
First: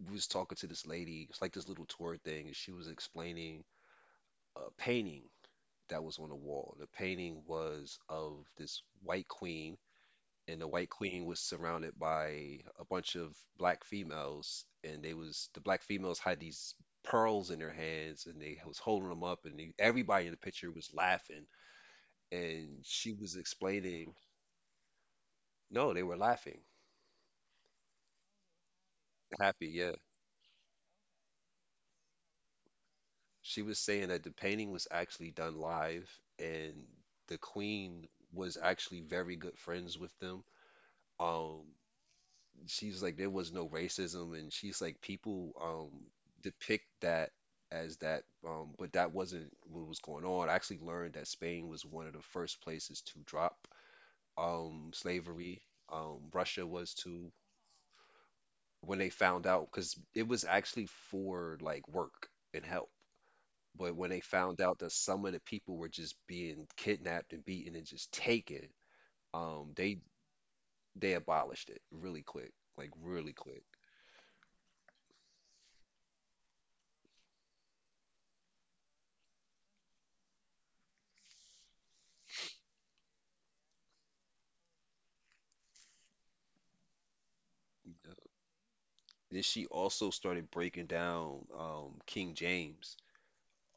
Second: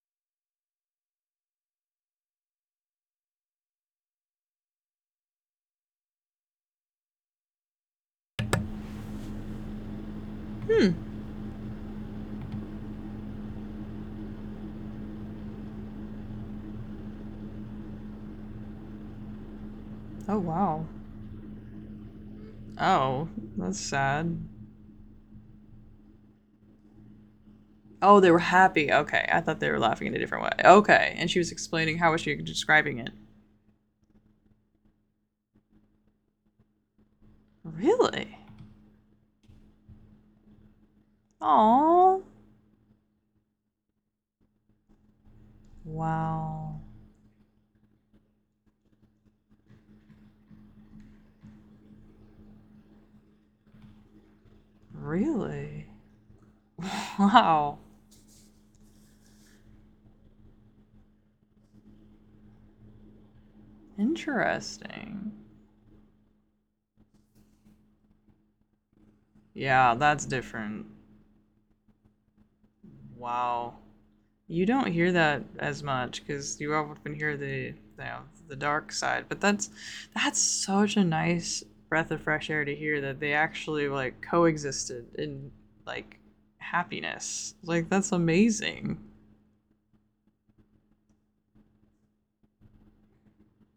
we was talking to this lady, it's like this little tour thing, and she was explaining painting that was on the wall. The painting was of this white queen, and the white
Hmm.
queen was surrounded by a bunch of black females, and the black females had these pearls in their hands, and they was holding them up, and they, everybody in the
Oh
picture
wow.
was laughing, and she
Oh,
was
that's
explaining,
sad.
no, they were laughing,
Oh, they were happy. Okay, I thought
happy,
they were
yeah.
laughing in a different way. Okay, and she was explaining, how was she describing it?
She was saying that the painting was actually done live, and the queen
Really?
was actually very good friends with them. Um,
Oh.
she's like there was no racism, and she's like people
Wow.
depict that as that, but that wasn't what was going on. I actually learned that Spain was one of the first places to drop slavery.
Really?
Russia was
(laughs)
too,
Wow.
when they found out, because it was actually for like work and help. But when they found out that some
Interesting.
of the people were just being kidnapped and beaten and just taken, um
Yeah,
they
that's different.
they abolished it really quick, like really quick.
Wow. You don't hear that as much because you often hear the, the dark side, but that's such a nice breath of fresh air to hear that they actually like coexisted in, like, happiness. Like that's amazing.
Then she also started breaking down King James.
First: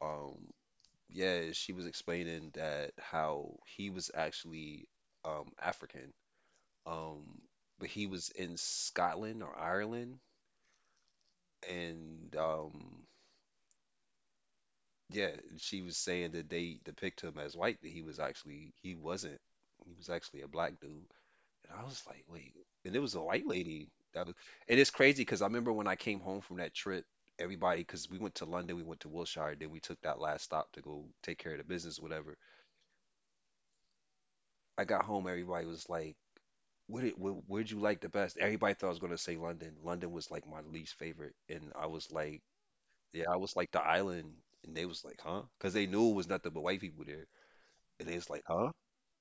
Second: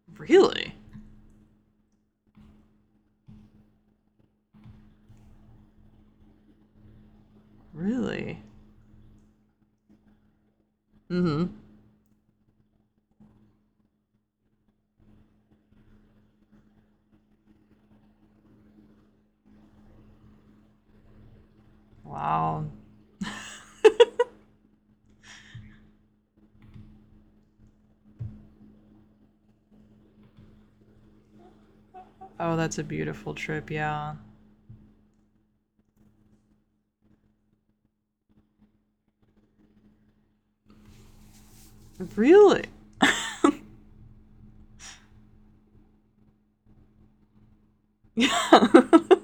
Um,
Really,
yeah, she was explaining that how he was actually African, um, but he was
really.
in Scotland or Ireland,
Mm-hmm.
and yeah, she was saying that they depict him as white, but he wasn't. He was actually a black dude. And I was like, wait.
Wow.
And it was a white lady. And it's crazy because I remember when I came home from that trip, everybody, because we went to London, we went to Wilshire, then we took that last stop to go take care of the business, whatever.
Oh, that's a beautiful trip. Yeah.
I got home, everybody was like, where'd you like the best? Everybody thought I was going to say London. London was like my least favorite. And I was like,
Really.
yeah, I was like the island. And they was like, huh? Because they knew it was nothing but white people there. And they was like, huh?
Yeah. (laughs)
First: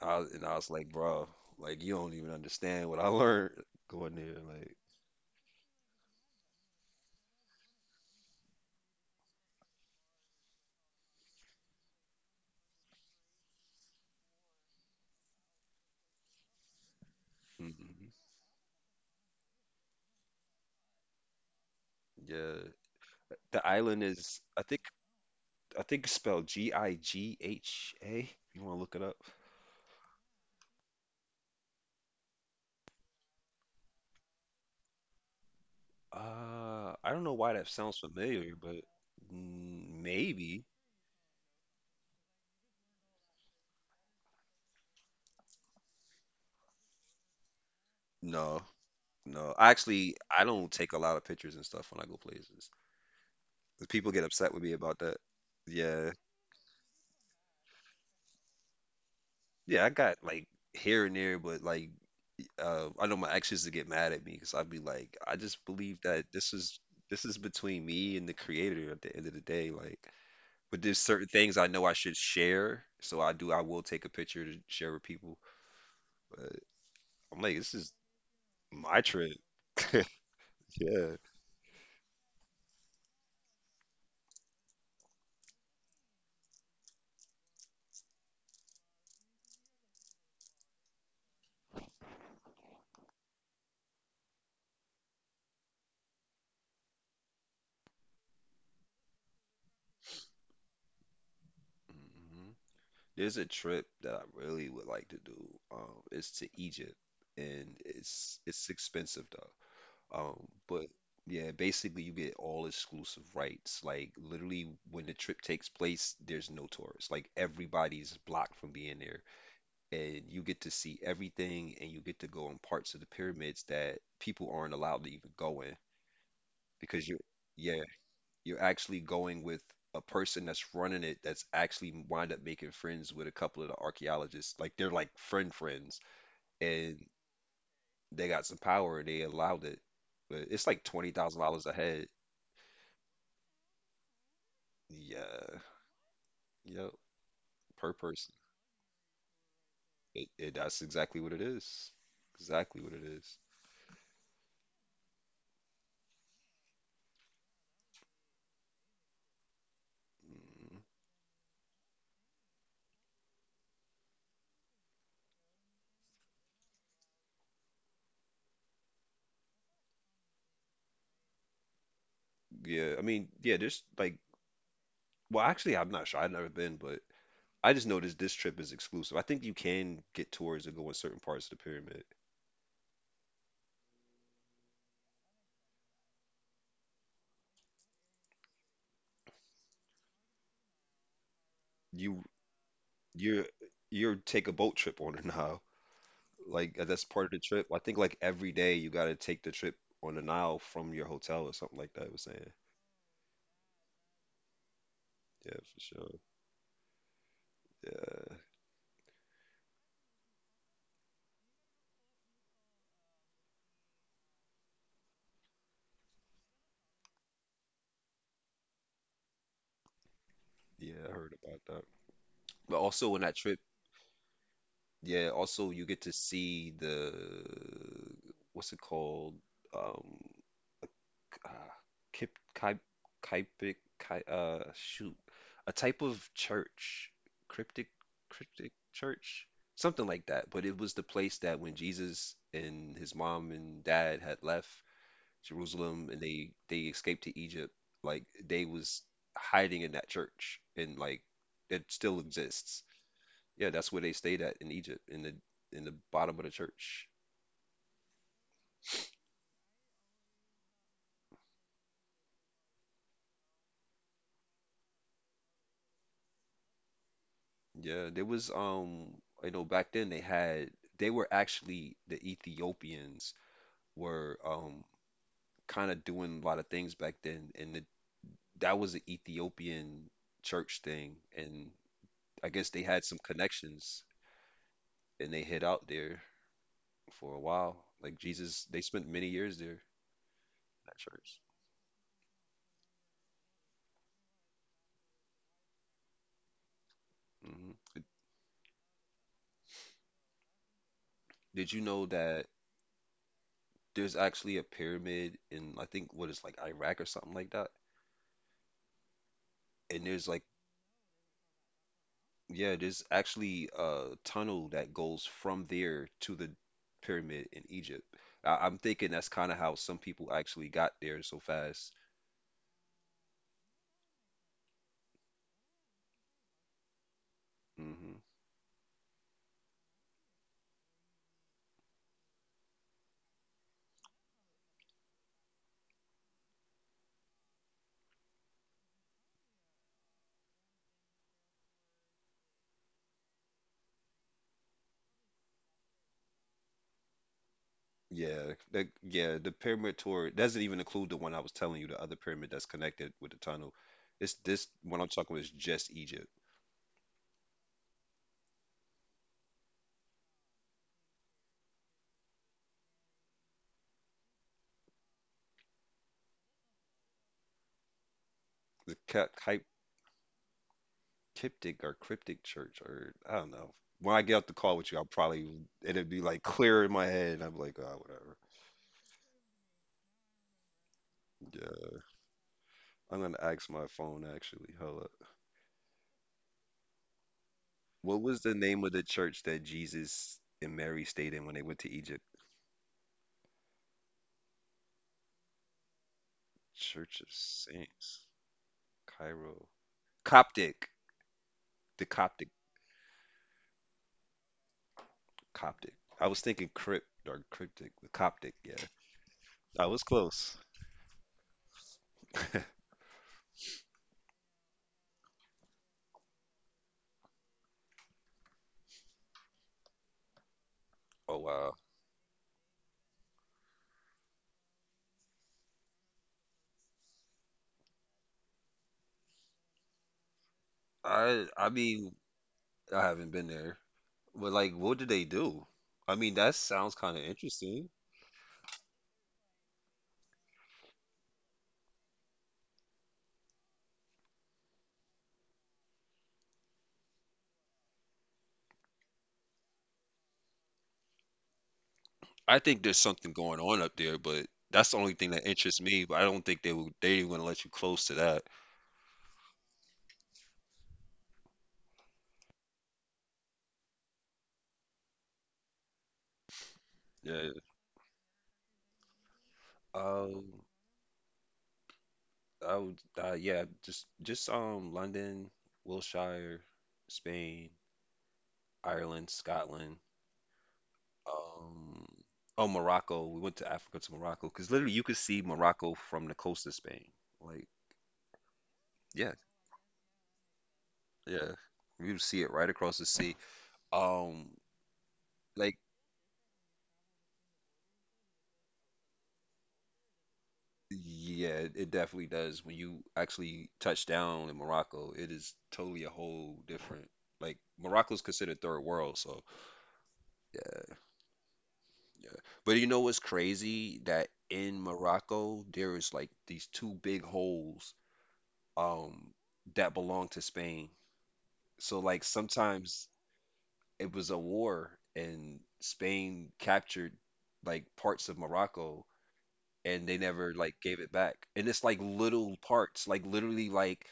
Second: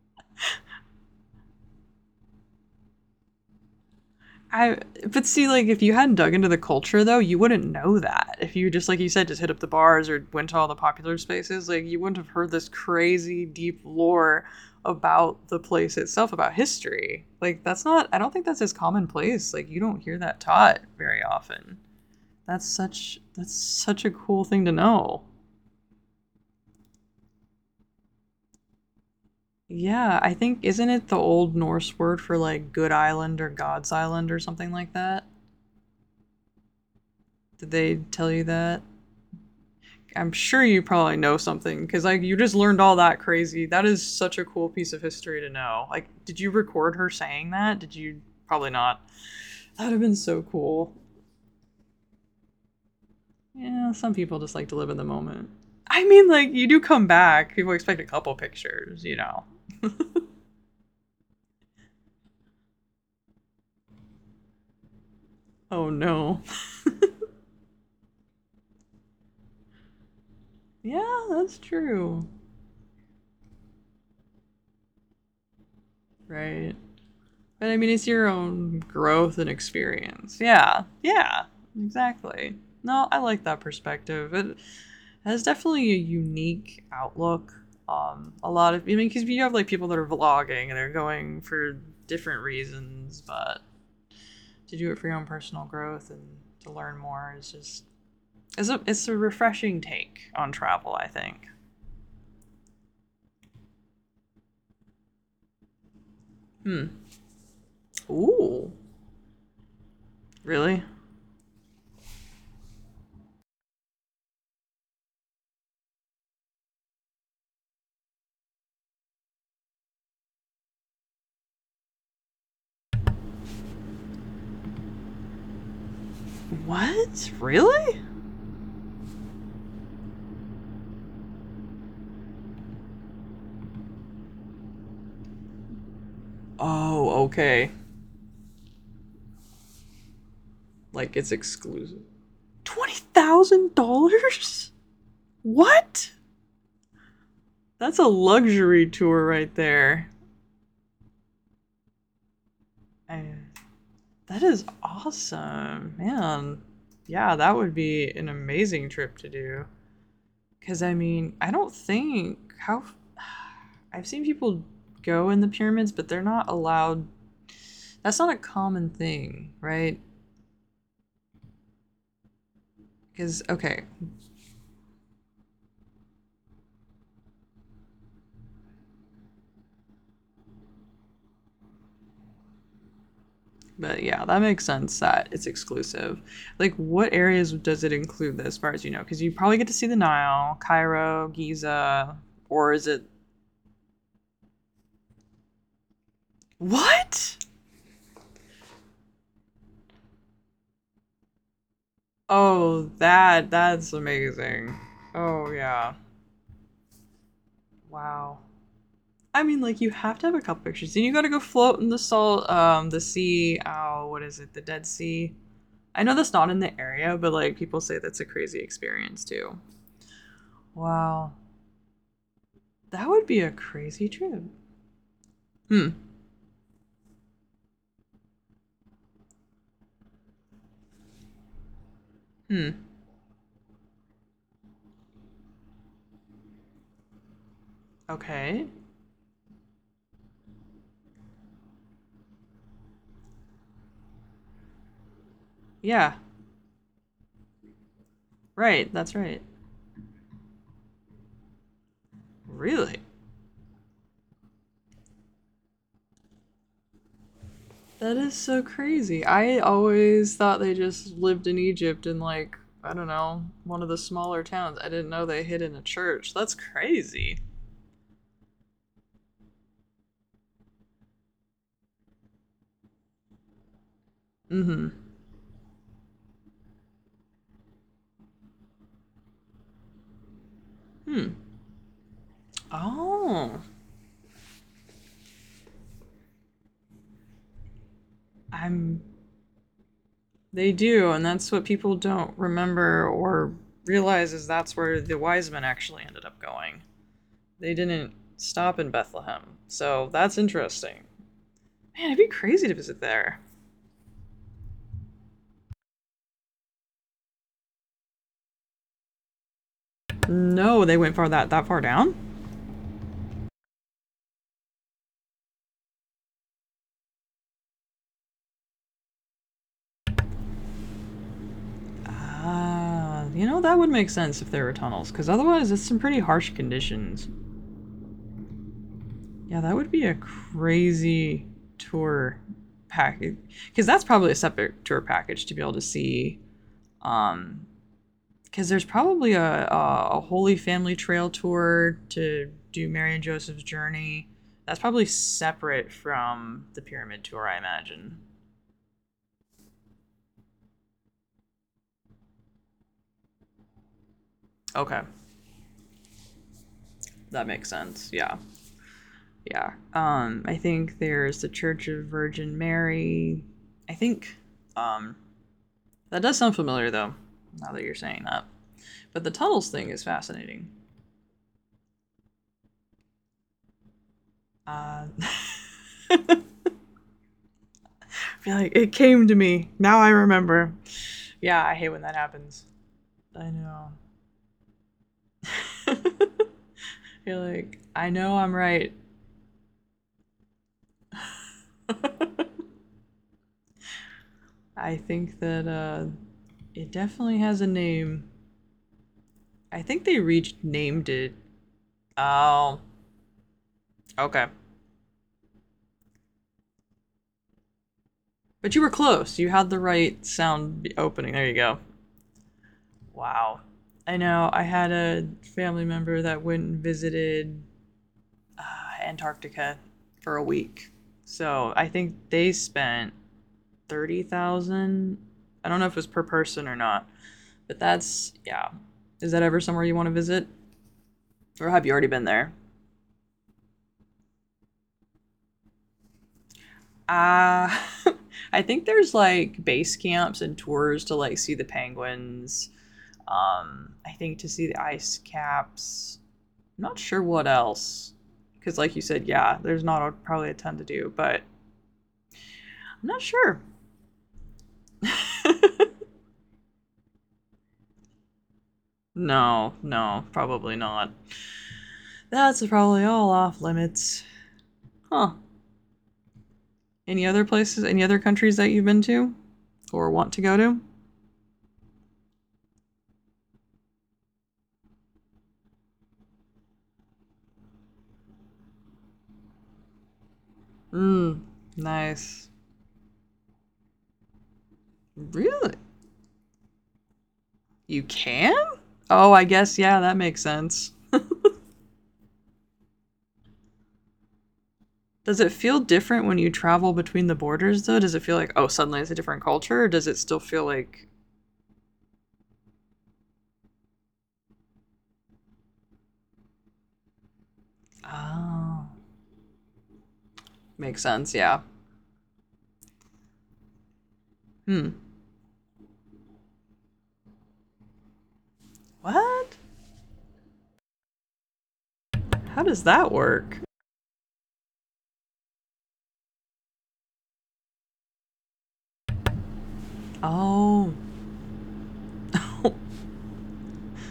And I was like, bro, like, you don't even understand what I (laughs) learned going there. Like,
I But see, like, if you hadn't dug into the culture though, you wouldn't know that. If you just like you said just hit up the bars or went to all the popular spaces, like you wouldn't have heard this crazy deep lore about the place itself, about history. Like that's
mhm.
not, I don't think that's as commonplace. Like you don't hear that taught very often.
Yeah.
That's such that's
The island
such a
is
cool thing to know.
I think it's spelled Gigha. You want to look it up?
Yeah, I think isn't it the old Norse word for like good island or God's island or something like that?
I don't know why that
Did
sounds
they tell you
familiar,
that?
but mm,
I'm
maybe.
sure you probably know something because like you just learned all that crazy. That is such a cool piece of history to know. Like, did you record her saying that? Did you,
No,
probably not?
no. I
That'd have
actually,
been so
I don't take
cool.
a lot of pictures and stuff when I go places. 'Cause
Yeah,
people
some
get
people
upset
just
with
like
me
to live
about
in the
that.
moment. I
Yeah,
mean, like you do come back. People expect a couple pictures.
yeah. I got like here and there, but like, I know my exes used to get mad at me because I'd be like, I just
Oh
believe that
no.
this is between me and the creator at the end of the day. Like, but there's certain
Yeah,
things
that's
I know I should
true.
share, so I do. I will take a picture to share with people. But
Right.
I'm like, this
But I
is
mean, it's your own
my trip.
growth and experience. Yeah.
Yeah.
Yeah. Exactly. No, I like that perspective. It has definitely a unique outlook. A lot of, I mean, because you have like people that are vlogging and they're going for different reasons, but to do it for your own personal growth and to learn more is just, it's a refreshing take on travel, I think.
Hmm. There's a trip that I really would like to do. It's to Egypt,
Hmm.
and it's
Ooh.
expensive though. Um,
Really?
but yeah, basically you get all exclusive rights. Like literally, when the trip takes place, there's no tourists. Like everybody's blocked from being there, and you get to see everything, and you get to go in parts of the pyramids that people aren't allowed to even go in, because you
What?
yeah,
Really?
you're actually going with a person that's running it, that's actually wind up making friends with a couple of the archaeologists, like they're like friends, and
Oh, okay.
they got some power and they allowed it, but it's like twenty
Like it's
thousand dollars a head.
exclusive. $20,000?
Yeah,
What?
yep, per
That's a
person.
luxury tour right there.
It That's exactly what it is, exactly what it
I,
is.
That is awesome, man. Yeah, that would be an amazing trip to do.
Mm.
Because, I mean, I don't think, how (sighs) I've seen people go in the pyramids, but they're not allowed. That's not a common thing, right?
Yeah, I mean,
Because,
yeah,
okay,
there's like well, actually, I'm not sure. I've never been, but I just noticed this trip is exclusive. I think you can get tours and go in certain parts of the pyramid.
but yeah, that makes sense that it's exclusive. Like, what areas does it include as far as you know? Because you probably get to see the Nile, Cairo, Giza,
You
or is it.
you're you're take a boat trip on the (laughs) Nile. Like that's part
What?
of the trip. I think like every day you gotta take the trip on the Nile from your hotel or something like that. I was saying.
Oh, that's amazing. Oh
Yeah, for
yeah.
sure.
Wow.
Yeah,
I mean, like you have to have a couple pictures, and you got to go float in the salt, the sea. Oh, what is it? The Dead Sea. I know that's not in the area, but like people say that's a crazy experience too.
yeah, I
Wow,
heard about that. But
that would
also on
be a
that trip,
crazy trip.
yeah, also
Hmm.
you get to see the, what's it called? Um, uh, Kip,
Hmm.
Kai, Kaipik, Kai, shoot, a type of church, cryptic,
Okay.
cryptic church, something like that. But it was the place that when Jesus and his mom and dad had left Jerusalem
Yeah.
and they escaped to Egypt, like they
Right.
was
That's right.
hiding in that church, and like it still exists.
Really.
Yeah, that's where they stayed at in Egypt, in the bottom of the church.
That is so crazy. I always thought they just lived in Egypt in, like, I don't know, one of the smaller towns. I didn't know they hid in a church. That's crazy.
Yeah, there was I know back then they had, they were actually the Ethiopians were
Mm-hmm.
kind of doing a lot of things back then, and that was the Ethiopian church thing,
Hmm.
and I guess they had some
Oh.
connections, and they hid out there for a while. Like Jesus, they
I'm
spent many years there in
They
that
do, and
church.
that's what people don't remember or realize is that's where the wise men actually ended up going.
Hmm.
They didn't stop in Bethlehem. So that's interesting.
Did you know
Man, it'd be
that
crazy to visit there.
there's actually a pyramid in I think what is like Iraq or something like that? And there's like,
No, they went far, that far down?
yeah, there's actually a tunnel that goes from there to the pyramid in Egypt. I'm thinking that's kind of how some people actually got there so fast.
That would make sense if there were tunnels, because otherwise, it's some pretty harsh conditions.
Hmm.
Yeah, that would be a crazy tour package, because that's probably a separate tour package to be able to see. Um, because there's probably a Holy Family Trail tour to do Mary and Joseph's journey. That's probably separate from the pyramid tour, I imagine.
Yeah, the pyramid tour doesn't even include the one I was telling you, the other pyramid that's connected with the tunnel. It's this one
Okay,
I'm talking about is just Egypt.
that makes sense. Yeah. Yeah. I think there's the Church of Virgin Mary. I think um, that does sound familiar, though, now that you're saying that.
The
But
ca-
the
ki-
Tuttles thing is fascinating.
Cryptic or cryptic church, or I don't know. When I get off the call with you, I'll
(laughs)
probably
I
it'll be like clear in my head, and I'm like, oh, whatever.
feel like it came to me. Now I remember. Yeah, I hate
Yeah,
when that happens.
I'm gonna
I
ask my
know.
phone actually. Hello.
(laughs) I feel like I
What
know
was
I'm
the name of
right.
the church that Jesus and Mary stayed in when they went to Egypt?
I think that it
Church of
definitely has a
Saints,
name.
Cairo,
I think they reached
Coptic,
named it.
the Coptic,
Oh, okay.
Coptic. I was thinking crypt or cryptic, the Coptic.
But
Yeah,
you were close. You had the
I was
right
close. (laughs)
sound opening. There you go. Wow. I know. I had a family member that went and visited Antarctica for a week.
Oh wow.
So I think they spent 30,000. Dollars. I don't know if it was per person or not, but that's yeah. Is that ever somewhere you want to visit,
I
or have you already
mean
been there?
I haven't been there, but like, what do they do? I mean, that sounds kind of
Uh,
interesting.
(laughs) I think there's like base camps and tours to like see the penguins. I think to see the ice caps. I'm not sure what else, because like you said, yeah, there's not a, probably a ton to do, but
I think there's
I'm not
something going
sure.
on up there, but that's the only thing that interests me. But I don't think they would let you close to that.
No, no, probably not. That's probably all off limits. Huh. Any other
Yeah.
places, any other countries that you've been to or want to
Um,
go to?
I would, yeah, just London, Wiltshire, Spain, Ireland, Scotland,
Mmm,
um
nice.
oh, Morocco. We went to Africa to Morocco because literally you could see
Really?
Morocco from the coast of Spain. Like
You can?
yeah,
Oh, I guess, yeah, that makes sense.
yeah, you would see it right across the sea. Um,
Does it
like
feel different when you travel between the borders, though? Does it feel like, oh, suddenly it's a different culture? Or does it still feel like,
yeah, it definitely does. When you actually touch down in Morocco, it is totally a whole different. Like Morocco's considered third
oh,
world, so
makes sense, yeah.
yeah. But you know what's crazy? That in
Hmm.
Morocco, there is like these two big holes um
What?
that belong to Spain. So like
How does
sometimes
that work?
it was a war and Spain captured like parts of Morocco and they never like
Oh,
gave it back. And it's like little
(laughs)
parts, like literally like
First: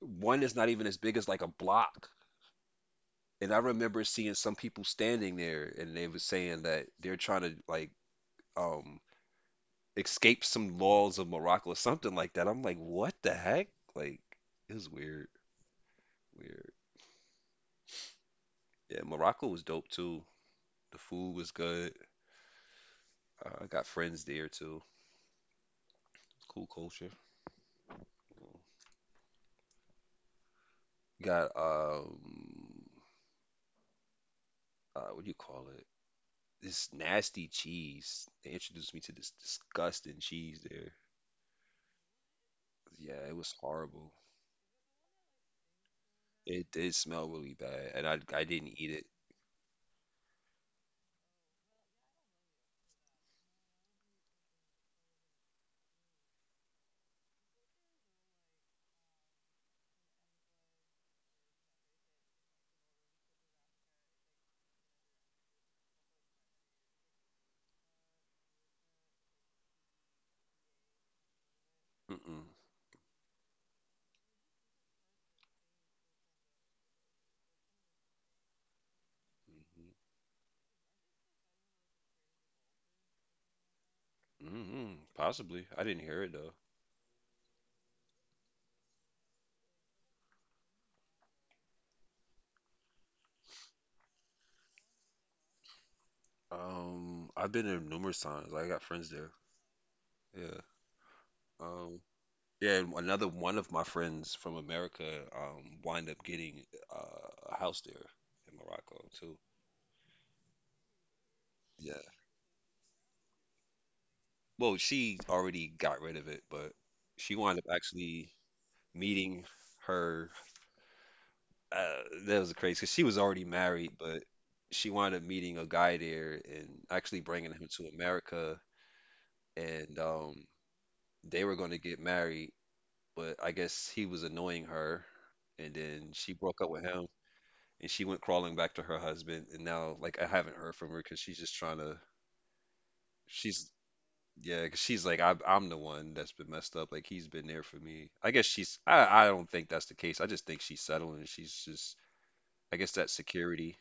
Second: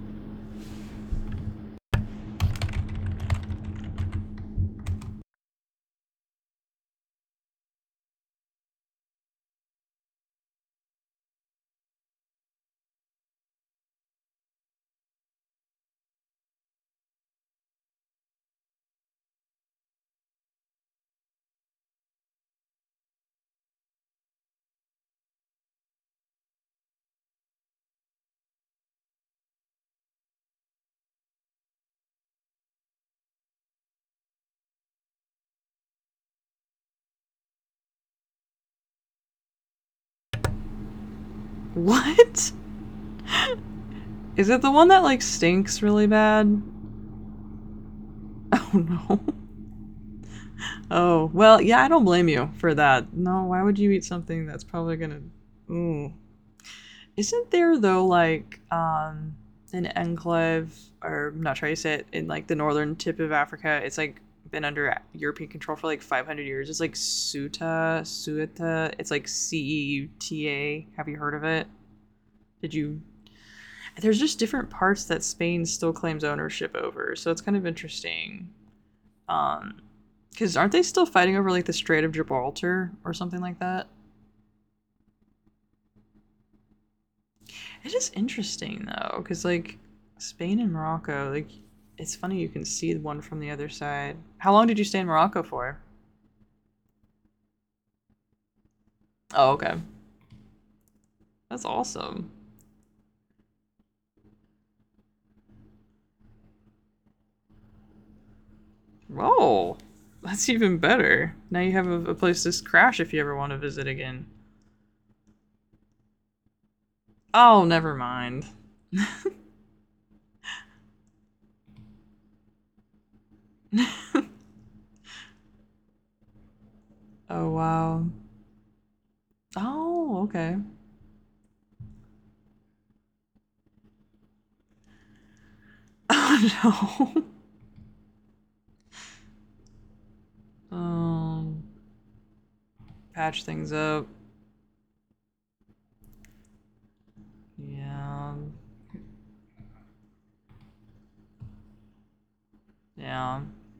one is not even as big as like a block. And I remember seeing some people standing there and they were saying that they're trying to like um escape some laws of Morocco or something like that. I'm like, what the heck? Like, it was weird, weird. Yeah, Morocco was dope too. The food was good. I got friends there too. Cool culture. Got what do you call it? This nasty cheese. They introduced me to this disgusting cheese there.
what?
Yeah, it was horrible.
Is it the one that, like, stinks really bad?
It did smell really bad, and I
(laughs)
didn't
Oh,
eat it.
no. Oh, well, yeah, I don't blame you for that. No, why would you eat something that's probably gonna. Ooh, isn't there though like an enclave or not sure how say it in like the northern tip of Africa? It's like been under European control for like 500 years. It's like Suta, Sueta. It's like Ceuta. Have you heard of it?
Mm-mm.
Did you? There's just different parts that Spain still claims ownership over, so it's kind of interesting. Um, because aren't they still fighting over like the Strait of Gibraltar or something like that?
Mm-hmm. Mm-hmm. Possibly. I didn't hear it though.
It is interesting though, because like Spain and Morocco, like it's funny you can see the one from the other side. How long did you stay in Morocco for?
I've been there numerous times. I got friends there.
Oh, okay.
Yeah.
That's
Um,
awesome.
yeah, and another one of my friends from America wind up getting a house there in Morocco too.
Whoa, that's even better. Now you have
Yeah.
a place to crash if you ever want to visit again.
Well, she already got rid of it, but she wound
Oh,
up
never
actually
mind.
meeting her. Uh, that was crazy because she was already married, but she wound up meeting a guy there and actually
Oh
bringing him to
wow.
America, and
Oh, okay.
they were going to get married, but I guess he was annoying her, and then she
Oh
broke up with him,
no.
and she went crawling back to her husband, and now like I haven't
(laughs)
heard from her because she's just
um,
trying to,
patch
she's
things up.
yeah, 'cause she's like I'm the one that's been messed up, like he's been there for me. I
Yeah.
guess she's I don't think that's the case. I just think she's settling, and she's just I guess that
Yeah.
security.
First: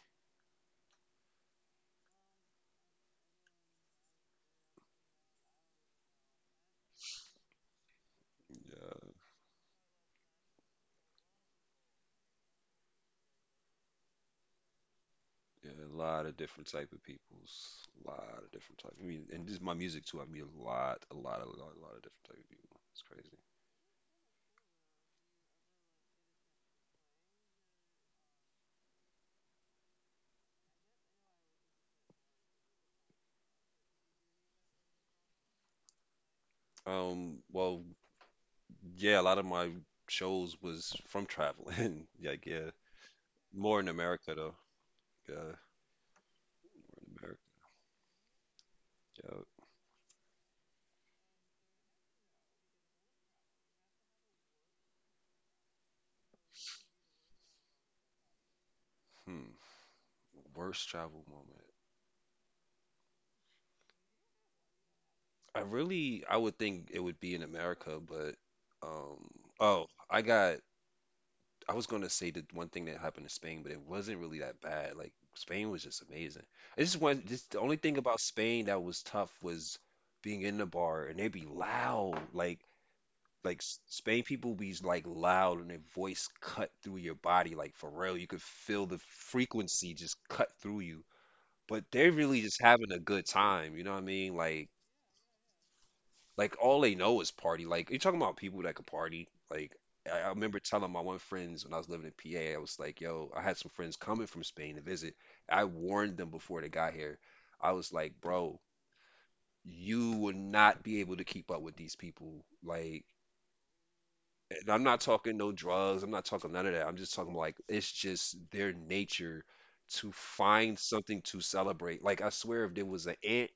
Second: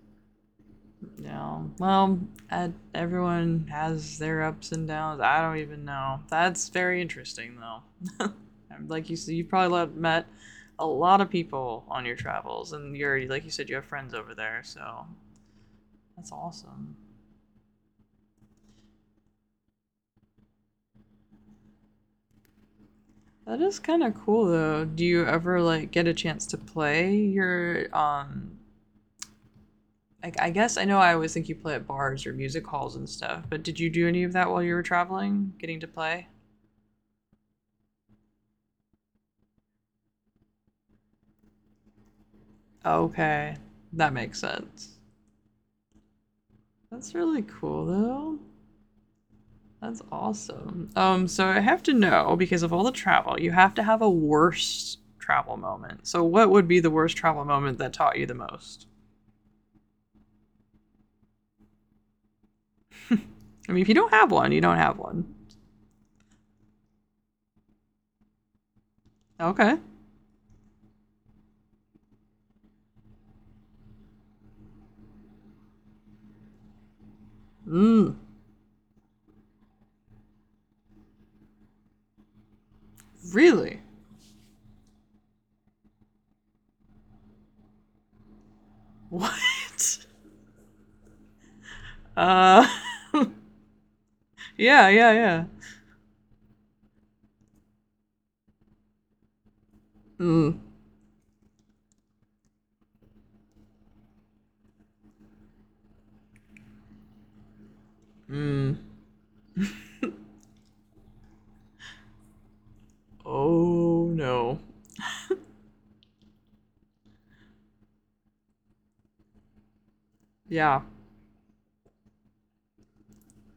Yeah, well, I, everyone has their ups and downs. I don't even know. That's very interesting, though. Like
Yeah,
you said, you probably met a lot of people on your travels, and you're like you said, you have friends over there. So
yeah, a lot
that's
of different type
awesome.
of peoples, a lot of different type. I mean, and this is my music too. I mean, a lot of different type of people. It's crazy.
That is kind of cool, though. Do you ever like get a chance to play your? Like I guess I know I always think you play at bars or music halls and stuff, but did you do any of that while you were traveling, getting to play?
Well, yeah, a lot of my shows was from traveling. (laughs) Like, yeah,
Okay,
more in
that
America
makes
though.
sense.
Yeah, more
That's
in America.
really cool though.
Yeah.
That's awesome. So I have to know because of all the travel, you have to have a worst travel moment. So what would be the worst travel moment that taught you the most?
Hmm. Worst travel moment.
I mean, if you don't have one, you don't have one.
I really, I would think it would be in America, but um,
Okay.
oh, I got. I was gonna say the one thing that happened in Spain, but it wasn't really that bad. Like Spain was just amazing. It's just one. Just the only thing
Mm.
about Spain that was tough was being in the bar and they'd be loud. Like
Really?
Spain people be like loud and their voice cut through your body, like for real you could feel the
What?
frequency just cut through you, but they're really just
Uh.
having a good
(laughs)
time, you know what I mean,
yeah. Yeah. Yeah.
like all they know is party, like you're talking about people that could party like I
Mm.
remember telling my one friends when I was living in PA. I was like, yo, I had some friends coming from Spain to visit. I warned them before they got here. I was like, bro,
Mm.
you will not be able to keep up with these people like,
Oh no.
and I'm not talking no drugs. I'm not talking none of that. I'm just talking like it's just their nature to find
Yeah.
something to celebrate. Like I swear, if there was an ant,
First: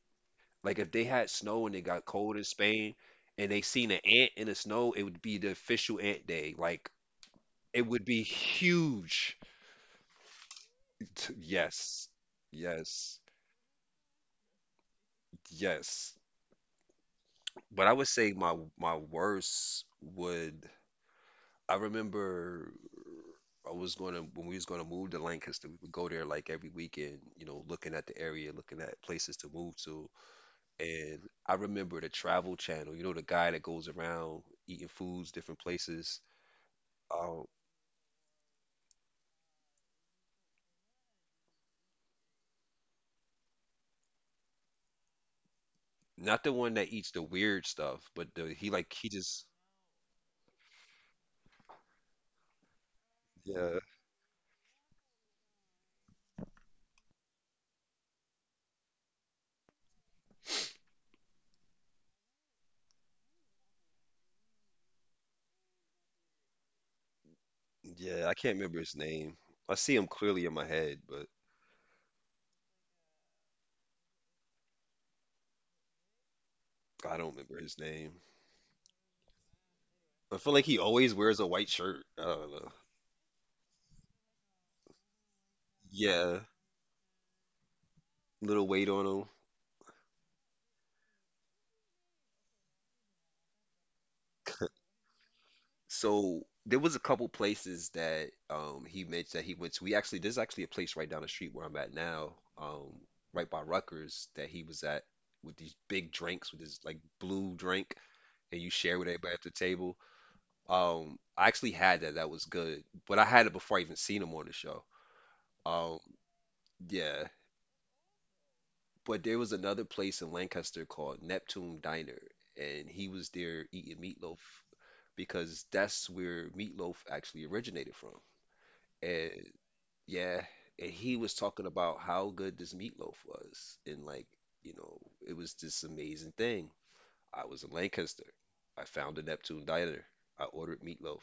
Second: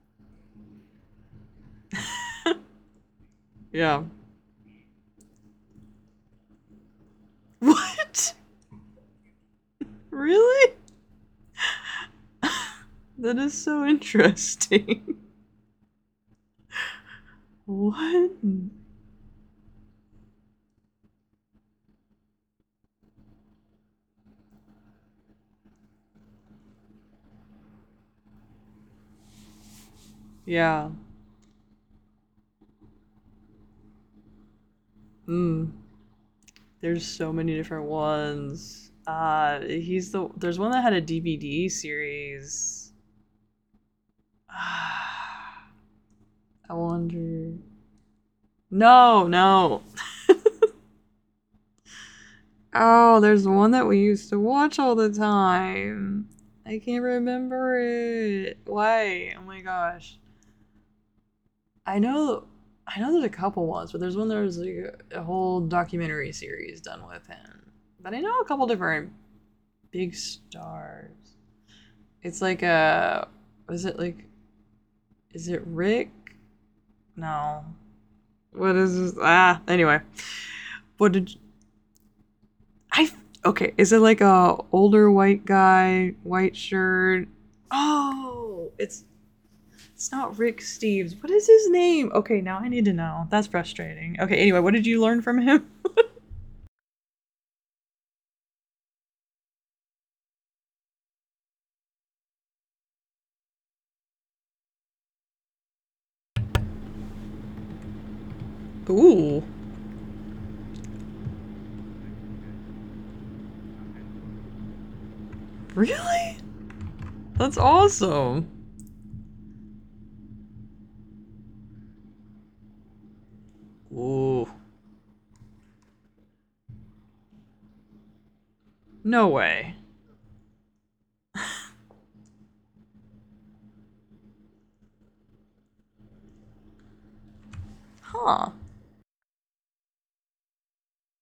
like if they had snow and it got cold in Spain, and they seen an
Yeah. (laughs)
ant in the snow, it would be the official ant day. Like it would be
What?
huge.
Really?
Yes, yes,
That is so interesting.
yes.
(laughs)
But I would
What?
say my worst would I remember I was gonna when we was gonna move to Lancaster, we would go there like every weekend, you know, looking at the area, looking at places to move to.
Yeah.
And I remember the Travel Channel, you know, the guy that goes around eating foods, different
Mm.
places.
There's so
Um,
many different ones. He's the There's one that had a DVD series. (sighs)
not the one
I
that eats the
wonder.
weird stuff, but the, he like he
No,
just
no. Oh, there's one
yeah,
that we used to watch all the time. I can't remember it. Why? Oh my gosh. I know. I know there's a couple ones, but there's like a whole documentary series done with him. But I
yeah, I
know a
can't
couple
remember his
different
name. I see him
big
clearly in my head,
stars.
but
It's like a. Is it like? Is it Rick?
I don't remember
No.
his name.
What is this? Ah. Anyway,
I feel like he
what
always
did you,
wears a white shirt. I don't know.
I? Okay, is it like a older white guy,
Yeah,
white shirt?
little
Oh,
weight on him.
it's not Rick Steves. What is his name? Okay, now I need to know. That's frustrating. Okay, anyway, what did you learn from him?
So there was a couple places that he mentioned that he went to. We actually there's actually a place right down the street where I'm at now, right by Rutgers that he was at with these big drinks with this like blue drink, and you
(laughs)
share with everybody at
Ooh,
the table. I actually had that. That was good, but I had it before I even seen him on the show. Um,
really?
yeah,
That's awesome.
but there was another place in Lancaster called Neptune Diner, and he was there eating meatloaf
Ooh,
because that's where meatloaf actually originated from.
no way.
Yeah, and he was talking about how good this meatloaf was, and like, you know, it was this amazing thing. I was in Lancaster.
Huh.
I found a Neptune diner. I ordered meatloaf.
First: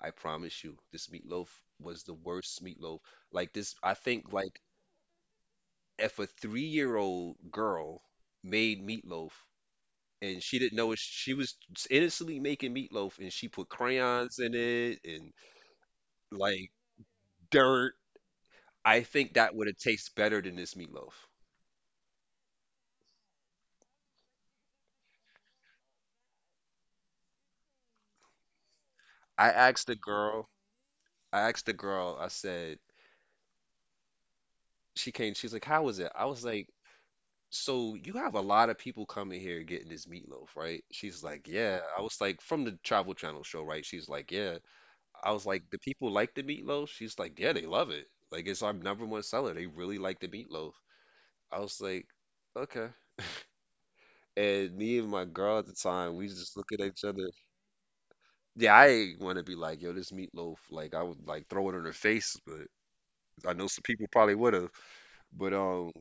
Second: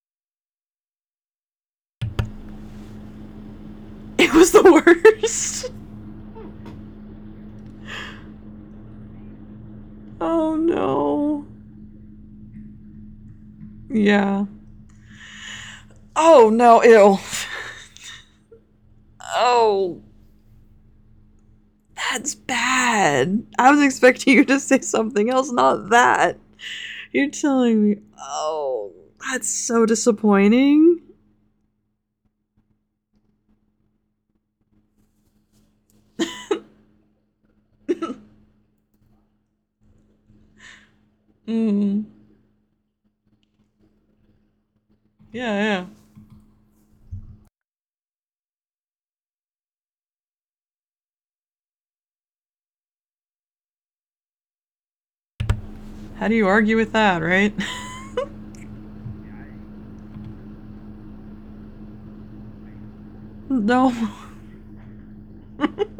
I promise you, this meatloaf was the worst meatloaf. Like this, I think
It was
like
the worst. (laughs)
if a three-year-old girl made meatloaf and
Oh
she didn't know it, she
no.
was innocently making meatloaf and she put crayons
Yeah.
in it and
Oh
like
no, ew.
dirt, I think that would have
Oh,
tasted better than this meatloaf.
that's bad. I was expecting you to say something else, not that. You're telling me, oh, that's
I
so
asked the girl,
disappointing.
I asked the girl, I said, she came, she's like, how was it? I was like, so you have a lot of people coming here getting this meatloaf, right? She's like, yeah. I
Mm.
was like, from the Travel Channel show, right? She's like, yeah. I was
Yeah,
like, the
yeah.
people like the meatloaf? She's like, yeah, they love it. Like, it's our number one seller. They really like the meatloaf. I was like, okay. And me and my girl at the time, we
How do you
just look
argue
at
with
each
that,
other.
right?
Yeah, I ain't want to be like, yo, this meatloaf, like, I would like throw it in her face, but I know some
(laughs) No.
people probably would have. But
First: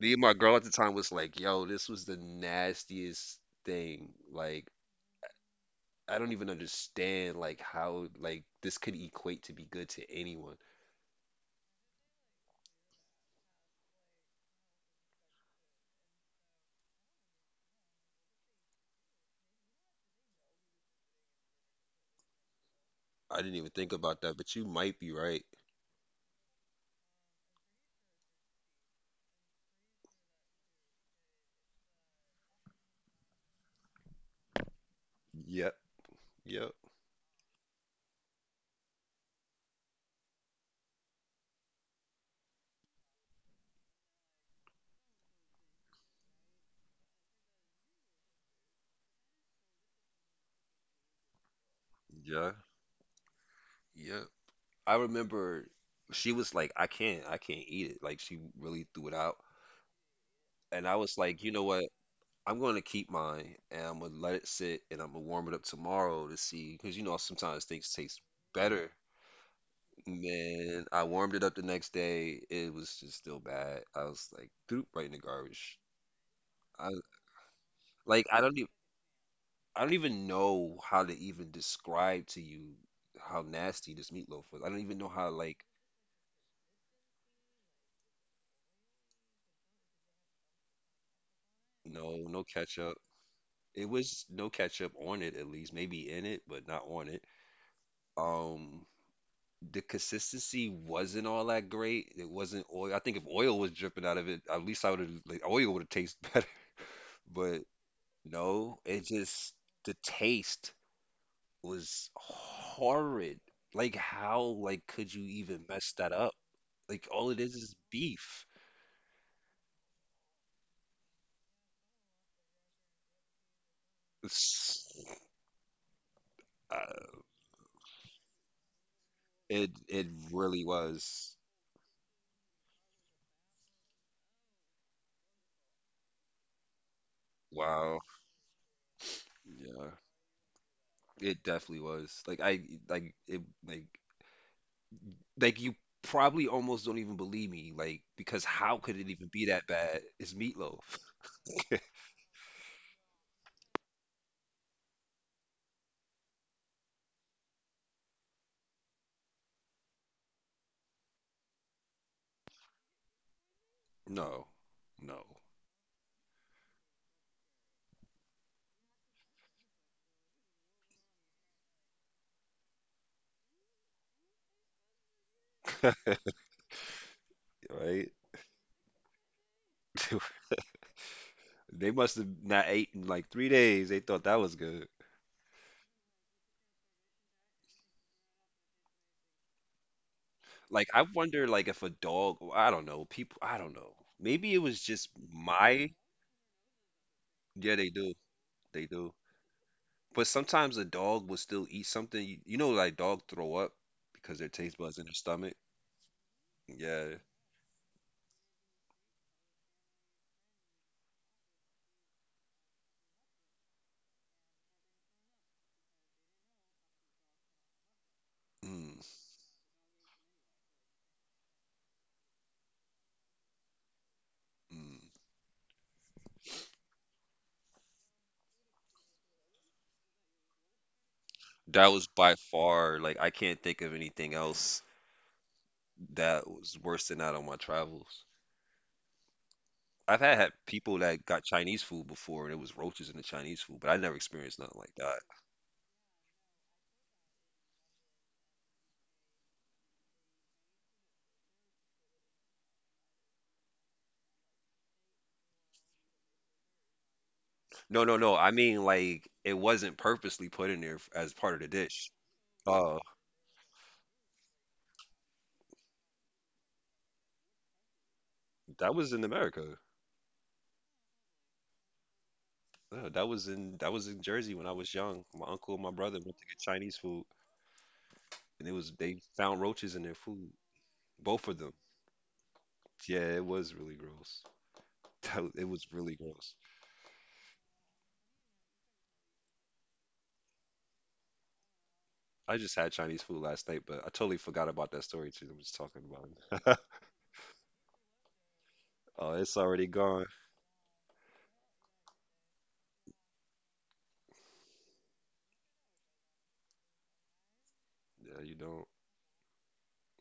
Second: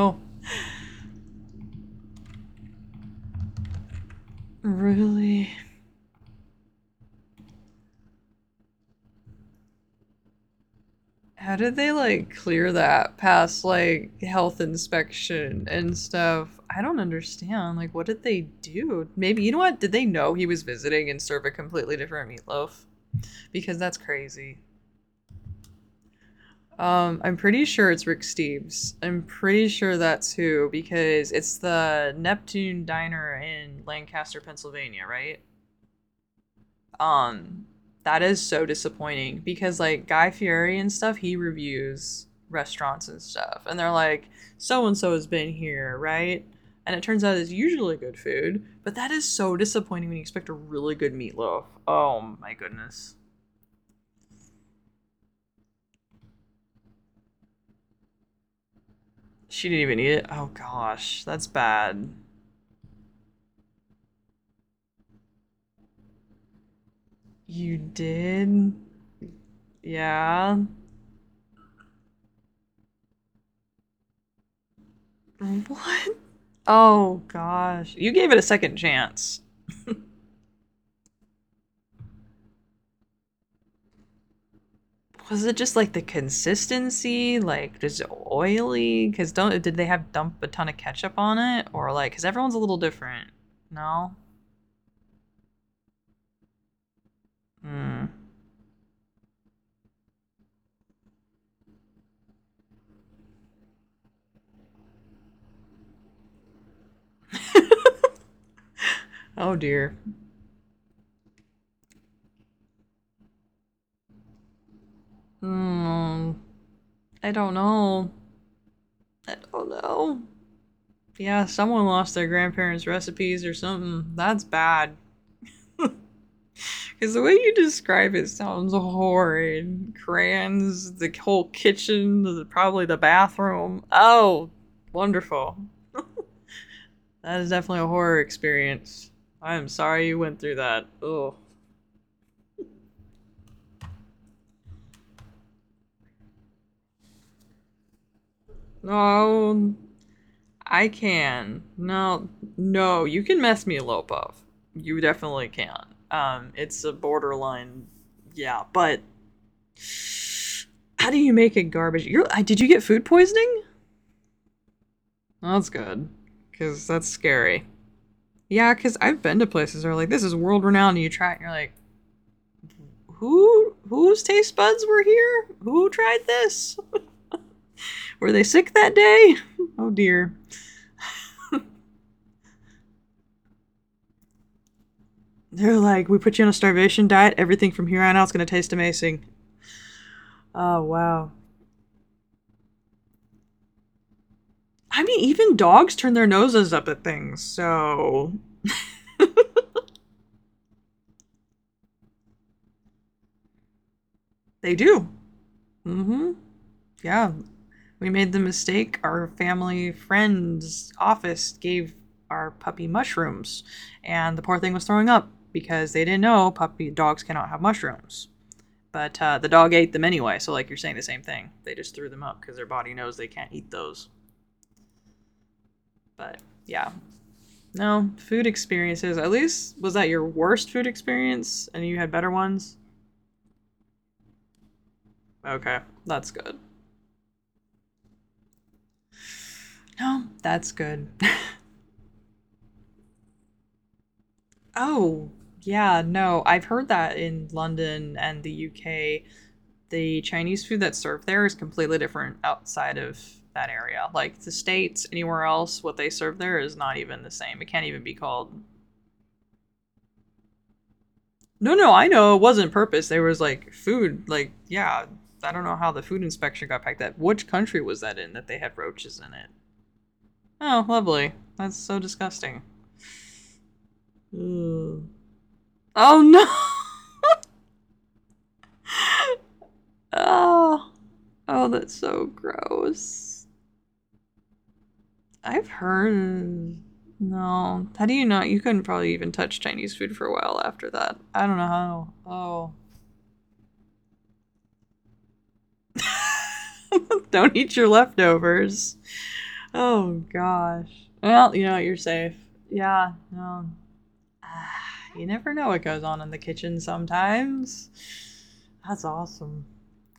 me and my girl at the time was like, "Yo, this was the nastiest thing. Like,
Really?
I don't even understand like how like this could equate to be good to anyone.
How did they like clear that past like health inspection and stuff? I don't understand. Like, what did they do? Maybe you know what? Did they know he was visiting and serve a completely different meatloaf?
I didn't even
Because
think
that's
about that, but
crazy.
you might be right.
I'm pretty sure it's Rick Steves. I'm pretty sure that's who because it's the Neptune Diner in Lancaster, Pennsylvania, right?
Yep, yep,
Um, that is so disappointing because like Guy Fieri and stuff, he reviews restaurants and stuff, and they're like, so and so has been here, right? And it turns out it's usually good food, but that is so disappointing when you expect a really good meatloaf. Oh
yeah,
my goodness.
yeah. I remember she was like, I can't eat it." Like, she really threw it out,
She didn't even eat it. Oh
and I was
gosh,
like,
that's
"You know what?"
bad.
I'm going to keep mine and I'm going to let it sit and I'm going to warm it up tomorrow to see because you know sometimes
You
things taste
did?
better.
Yeah.
Man, I warmed it up the next day. It was just still bad. I was like, poop right in the garbage.
What?
I
Oh gosh. You
like
gave it a second chance.
I don't even know how to even describe to you how nasty this meatloaf was. I don't even know how
Was it
like
just like the consistency? Like, is it oily? Because don't did they have dump a ton of ketchup on it, or like
no
because
no
everyone's a little
ketchup.
different?
It
No.
was no ketchup on it at least, maybe in it, but not on it.
Hmm.
Um, the consistency wasn't all that great. It wasn't oil. I think if oil was dripping out of it, at least I would have like oil would have tasted (laughs) better. But no, it just
Oh
the
dear.
taste was horrid. Like how like could you even mess that
Hmm.
up? Like all
I
it
don't
is
know.
beef.
I don't know. Yeah, someone lost their grandparents' recipes or something.
(sighs)
That's bad.
It's-
Because
uh,
the way you describe it sounds
it
horrid.
it really
Crayons, the
was.
whole kitchen, probably the bathroom. Oh, wonderful. That is definitely a
Wow.
horror experience. I am
Yeah.
sorry you went through that. Ugh.
It definitely was. Like I like it like like you probably almost don't even believe me like because how could it even be that
No,
bad? It's meatloaf.
I
(laughs)
can. No, no, you can mess me up of. You definitely can. It's a borderline. Yeah, but how do you make it garbage? Did you get food poisoning?
No. No.
Well, that's good, cause that's scary. Yeah, cause I've been to places where like this is world renowned, and you try it, and you're like, whose taste buds were here? Who tried this?
Right?
Were they sick that day? (laughs) Oh
(laughs)
dear.
They must have not ate in like three days. They thought that was good.
They're like, we put you on a starvation diet. Everything from here on out is gonna taste amazing. Oh
Like I
wow.
wonder, like if a dog, I don't know, people, I don't know. Maybe it was
I
just
mean, even
my,
dogs turn their noses up at things,
yeah, they do,
so
they do. But sometimes a dog will still eat something. You know, like dog throw up because their
they
taste buds in
do.
their stomach.
Mm-hmm.
Yeah.
Yeah. We made the mistake. Our family friend's office gave our puppy mushrooms, and the poor thing was throwing up because they didn't know puppy dogs cannot have mushrooms.
Mm,
But the dog ate them anyway, so like you're saying the same thing. They just threw them up because their body knows they can't eat those.
mm.
But yeah, no food experiences. At least was that your worst food experience, and
That
you
was
had better
by
ones.
far, like I can't think of anything else
Okay, that's
that
good.
was worse than that on my travels. I've
No,
had, had
that's
people
good. (laughs)
that got Chinese food before and it was roaches in the Chinese food, but I never experienced nothing like that.
Oh yeah, no, I've heard that in London and the UK, the Chinese food that's served there is completely different outside of that area. Like the states, anywhere else, what they serve there is not even the same. It can't even
No,
be
no, no. I
called.
mean, like, it wasn't purposely put in there as part of the
No, no, I
dish.
know it wasn't
Oh,
purpose. There was like food, like yeah. I don't know how the food inspection got packed. That Which country was that in that they had
that was
roaches
in
in it?
America.
Oh, lovely. That's so disgusting.
No, that was in Jersey when I was
Ugh.
young. My uncle and my brother
Oh
went
no.
to
(laughs)
get Chinese food, and it was they found roaches in their food,
Oh,
both of
oh,
them.
that's so
Yeah, it
gross.
was really gross. (laughs) That, was- it
I've
was really gross.
heard. No, how do you know? You couldn't probably even touch Chinese food for a while after that. I don't know how.
I
Oh,
just had Chinese food last night, but I totally forgot about that story too. I'm just talking about it.
(laughs) don't eat your leftovers.
Oh, it's already
Oh
gone.
gosh. Well, you know you're safe. Yeah. No. (sighs) Ah, you never know what goes on in the kitchen sometimes.
Yeah, you don't,
That's awesome.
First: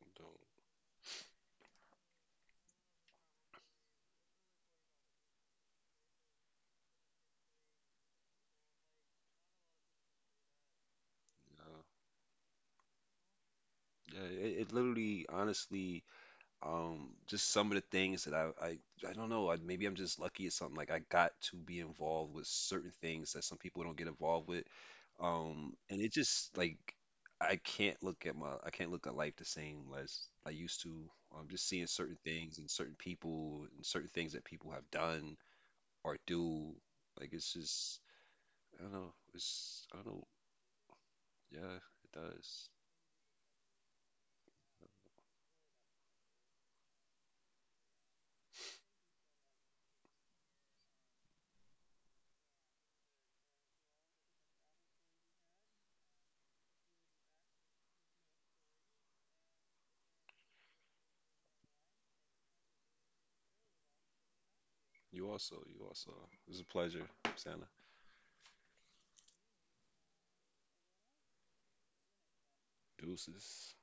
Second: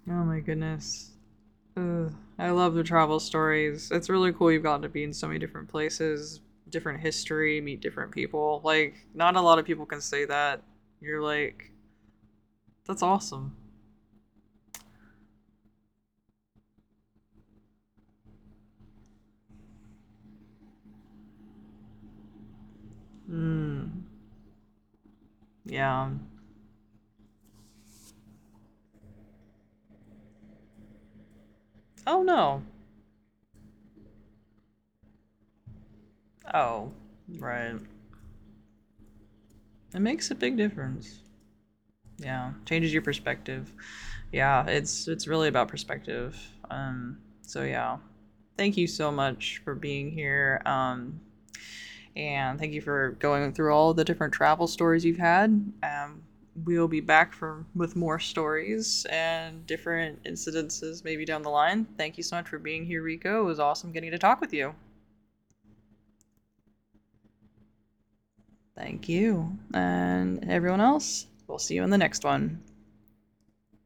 Oh my
don't.
goodness. Ugh, I love the travel stories. It's really cool you've gotten to be in so many different places, different history, meet different people. Like, not a lot of people can say that. You're like, that's awesome.
Yeah, yeah. It literally, honestly. Just some of the things that I don't know. I, maybe I'm just lucky or something. Like I got to be involved with certain things that some people don't
Mm,
get involved with. And
yeah.
it just like I can't look at life the same as I used to. Just seeing
Oh
certain
no.
things and certain people and certain things that people have done or do.
Oh,
Like it's
right.
just, I don't know. It's,
It
I don't know.
makes a big difference.
Yeah, it
Yeah,
does.
changes your perspective. Yeah, it's really about perspective. So yeah, thank you so much for being here. And thank you for going through all the different travel stories you've had. Um, we'll be back for with more stories and different incidences maybe down the line. Thank you so much for being here, Rico. It was awesome getting to talk with you.
You also, you also. It was a pleasure, Santa.
Thank you, and everyone else. We'll see you in the next one.
Deuces.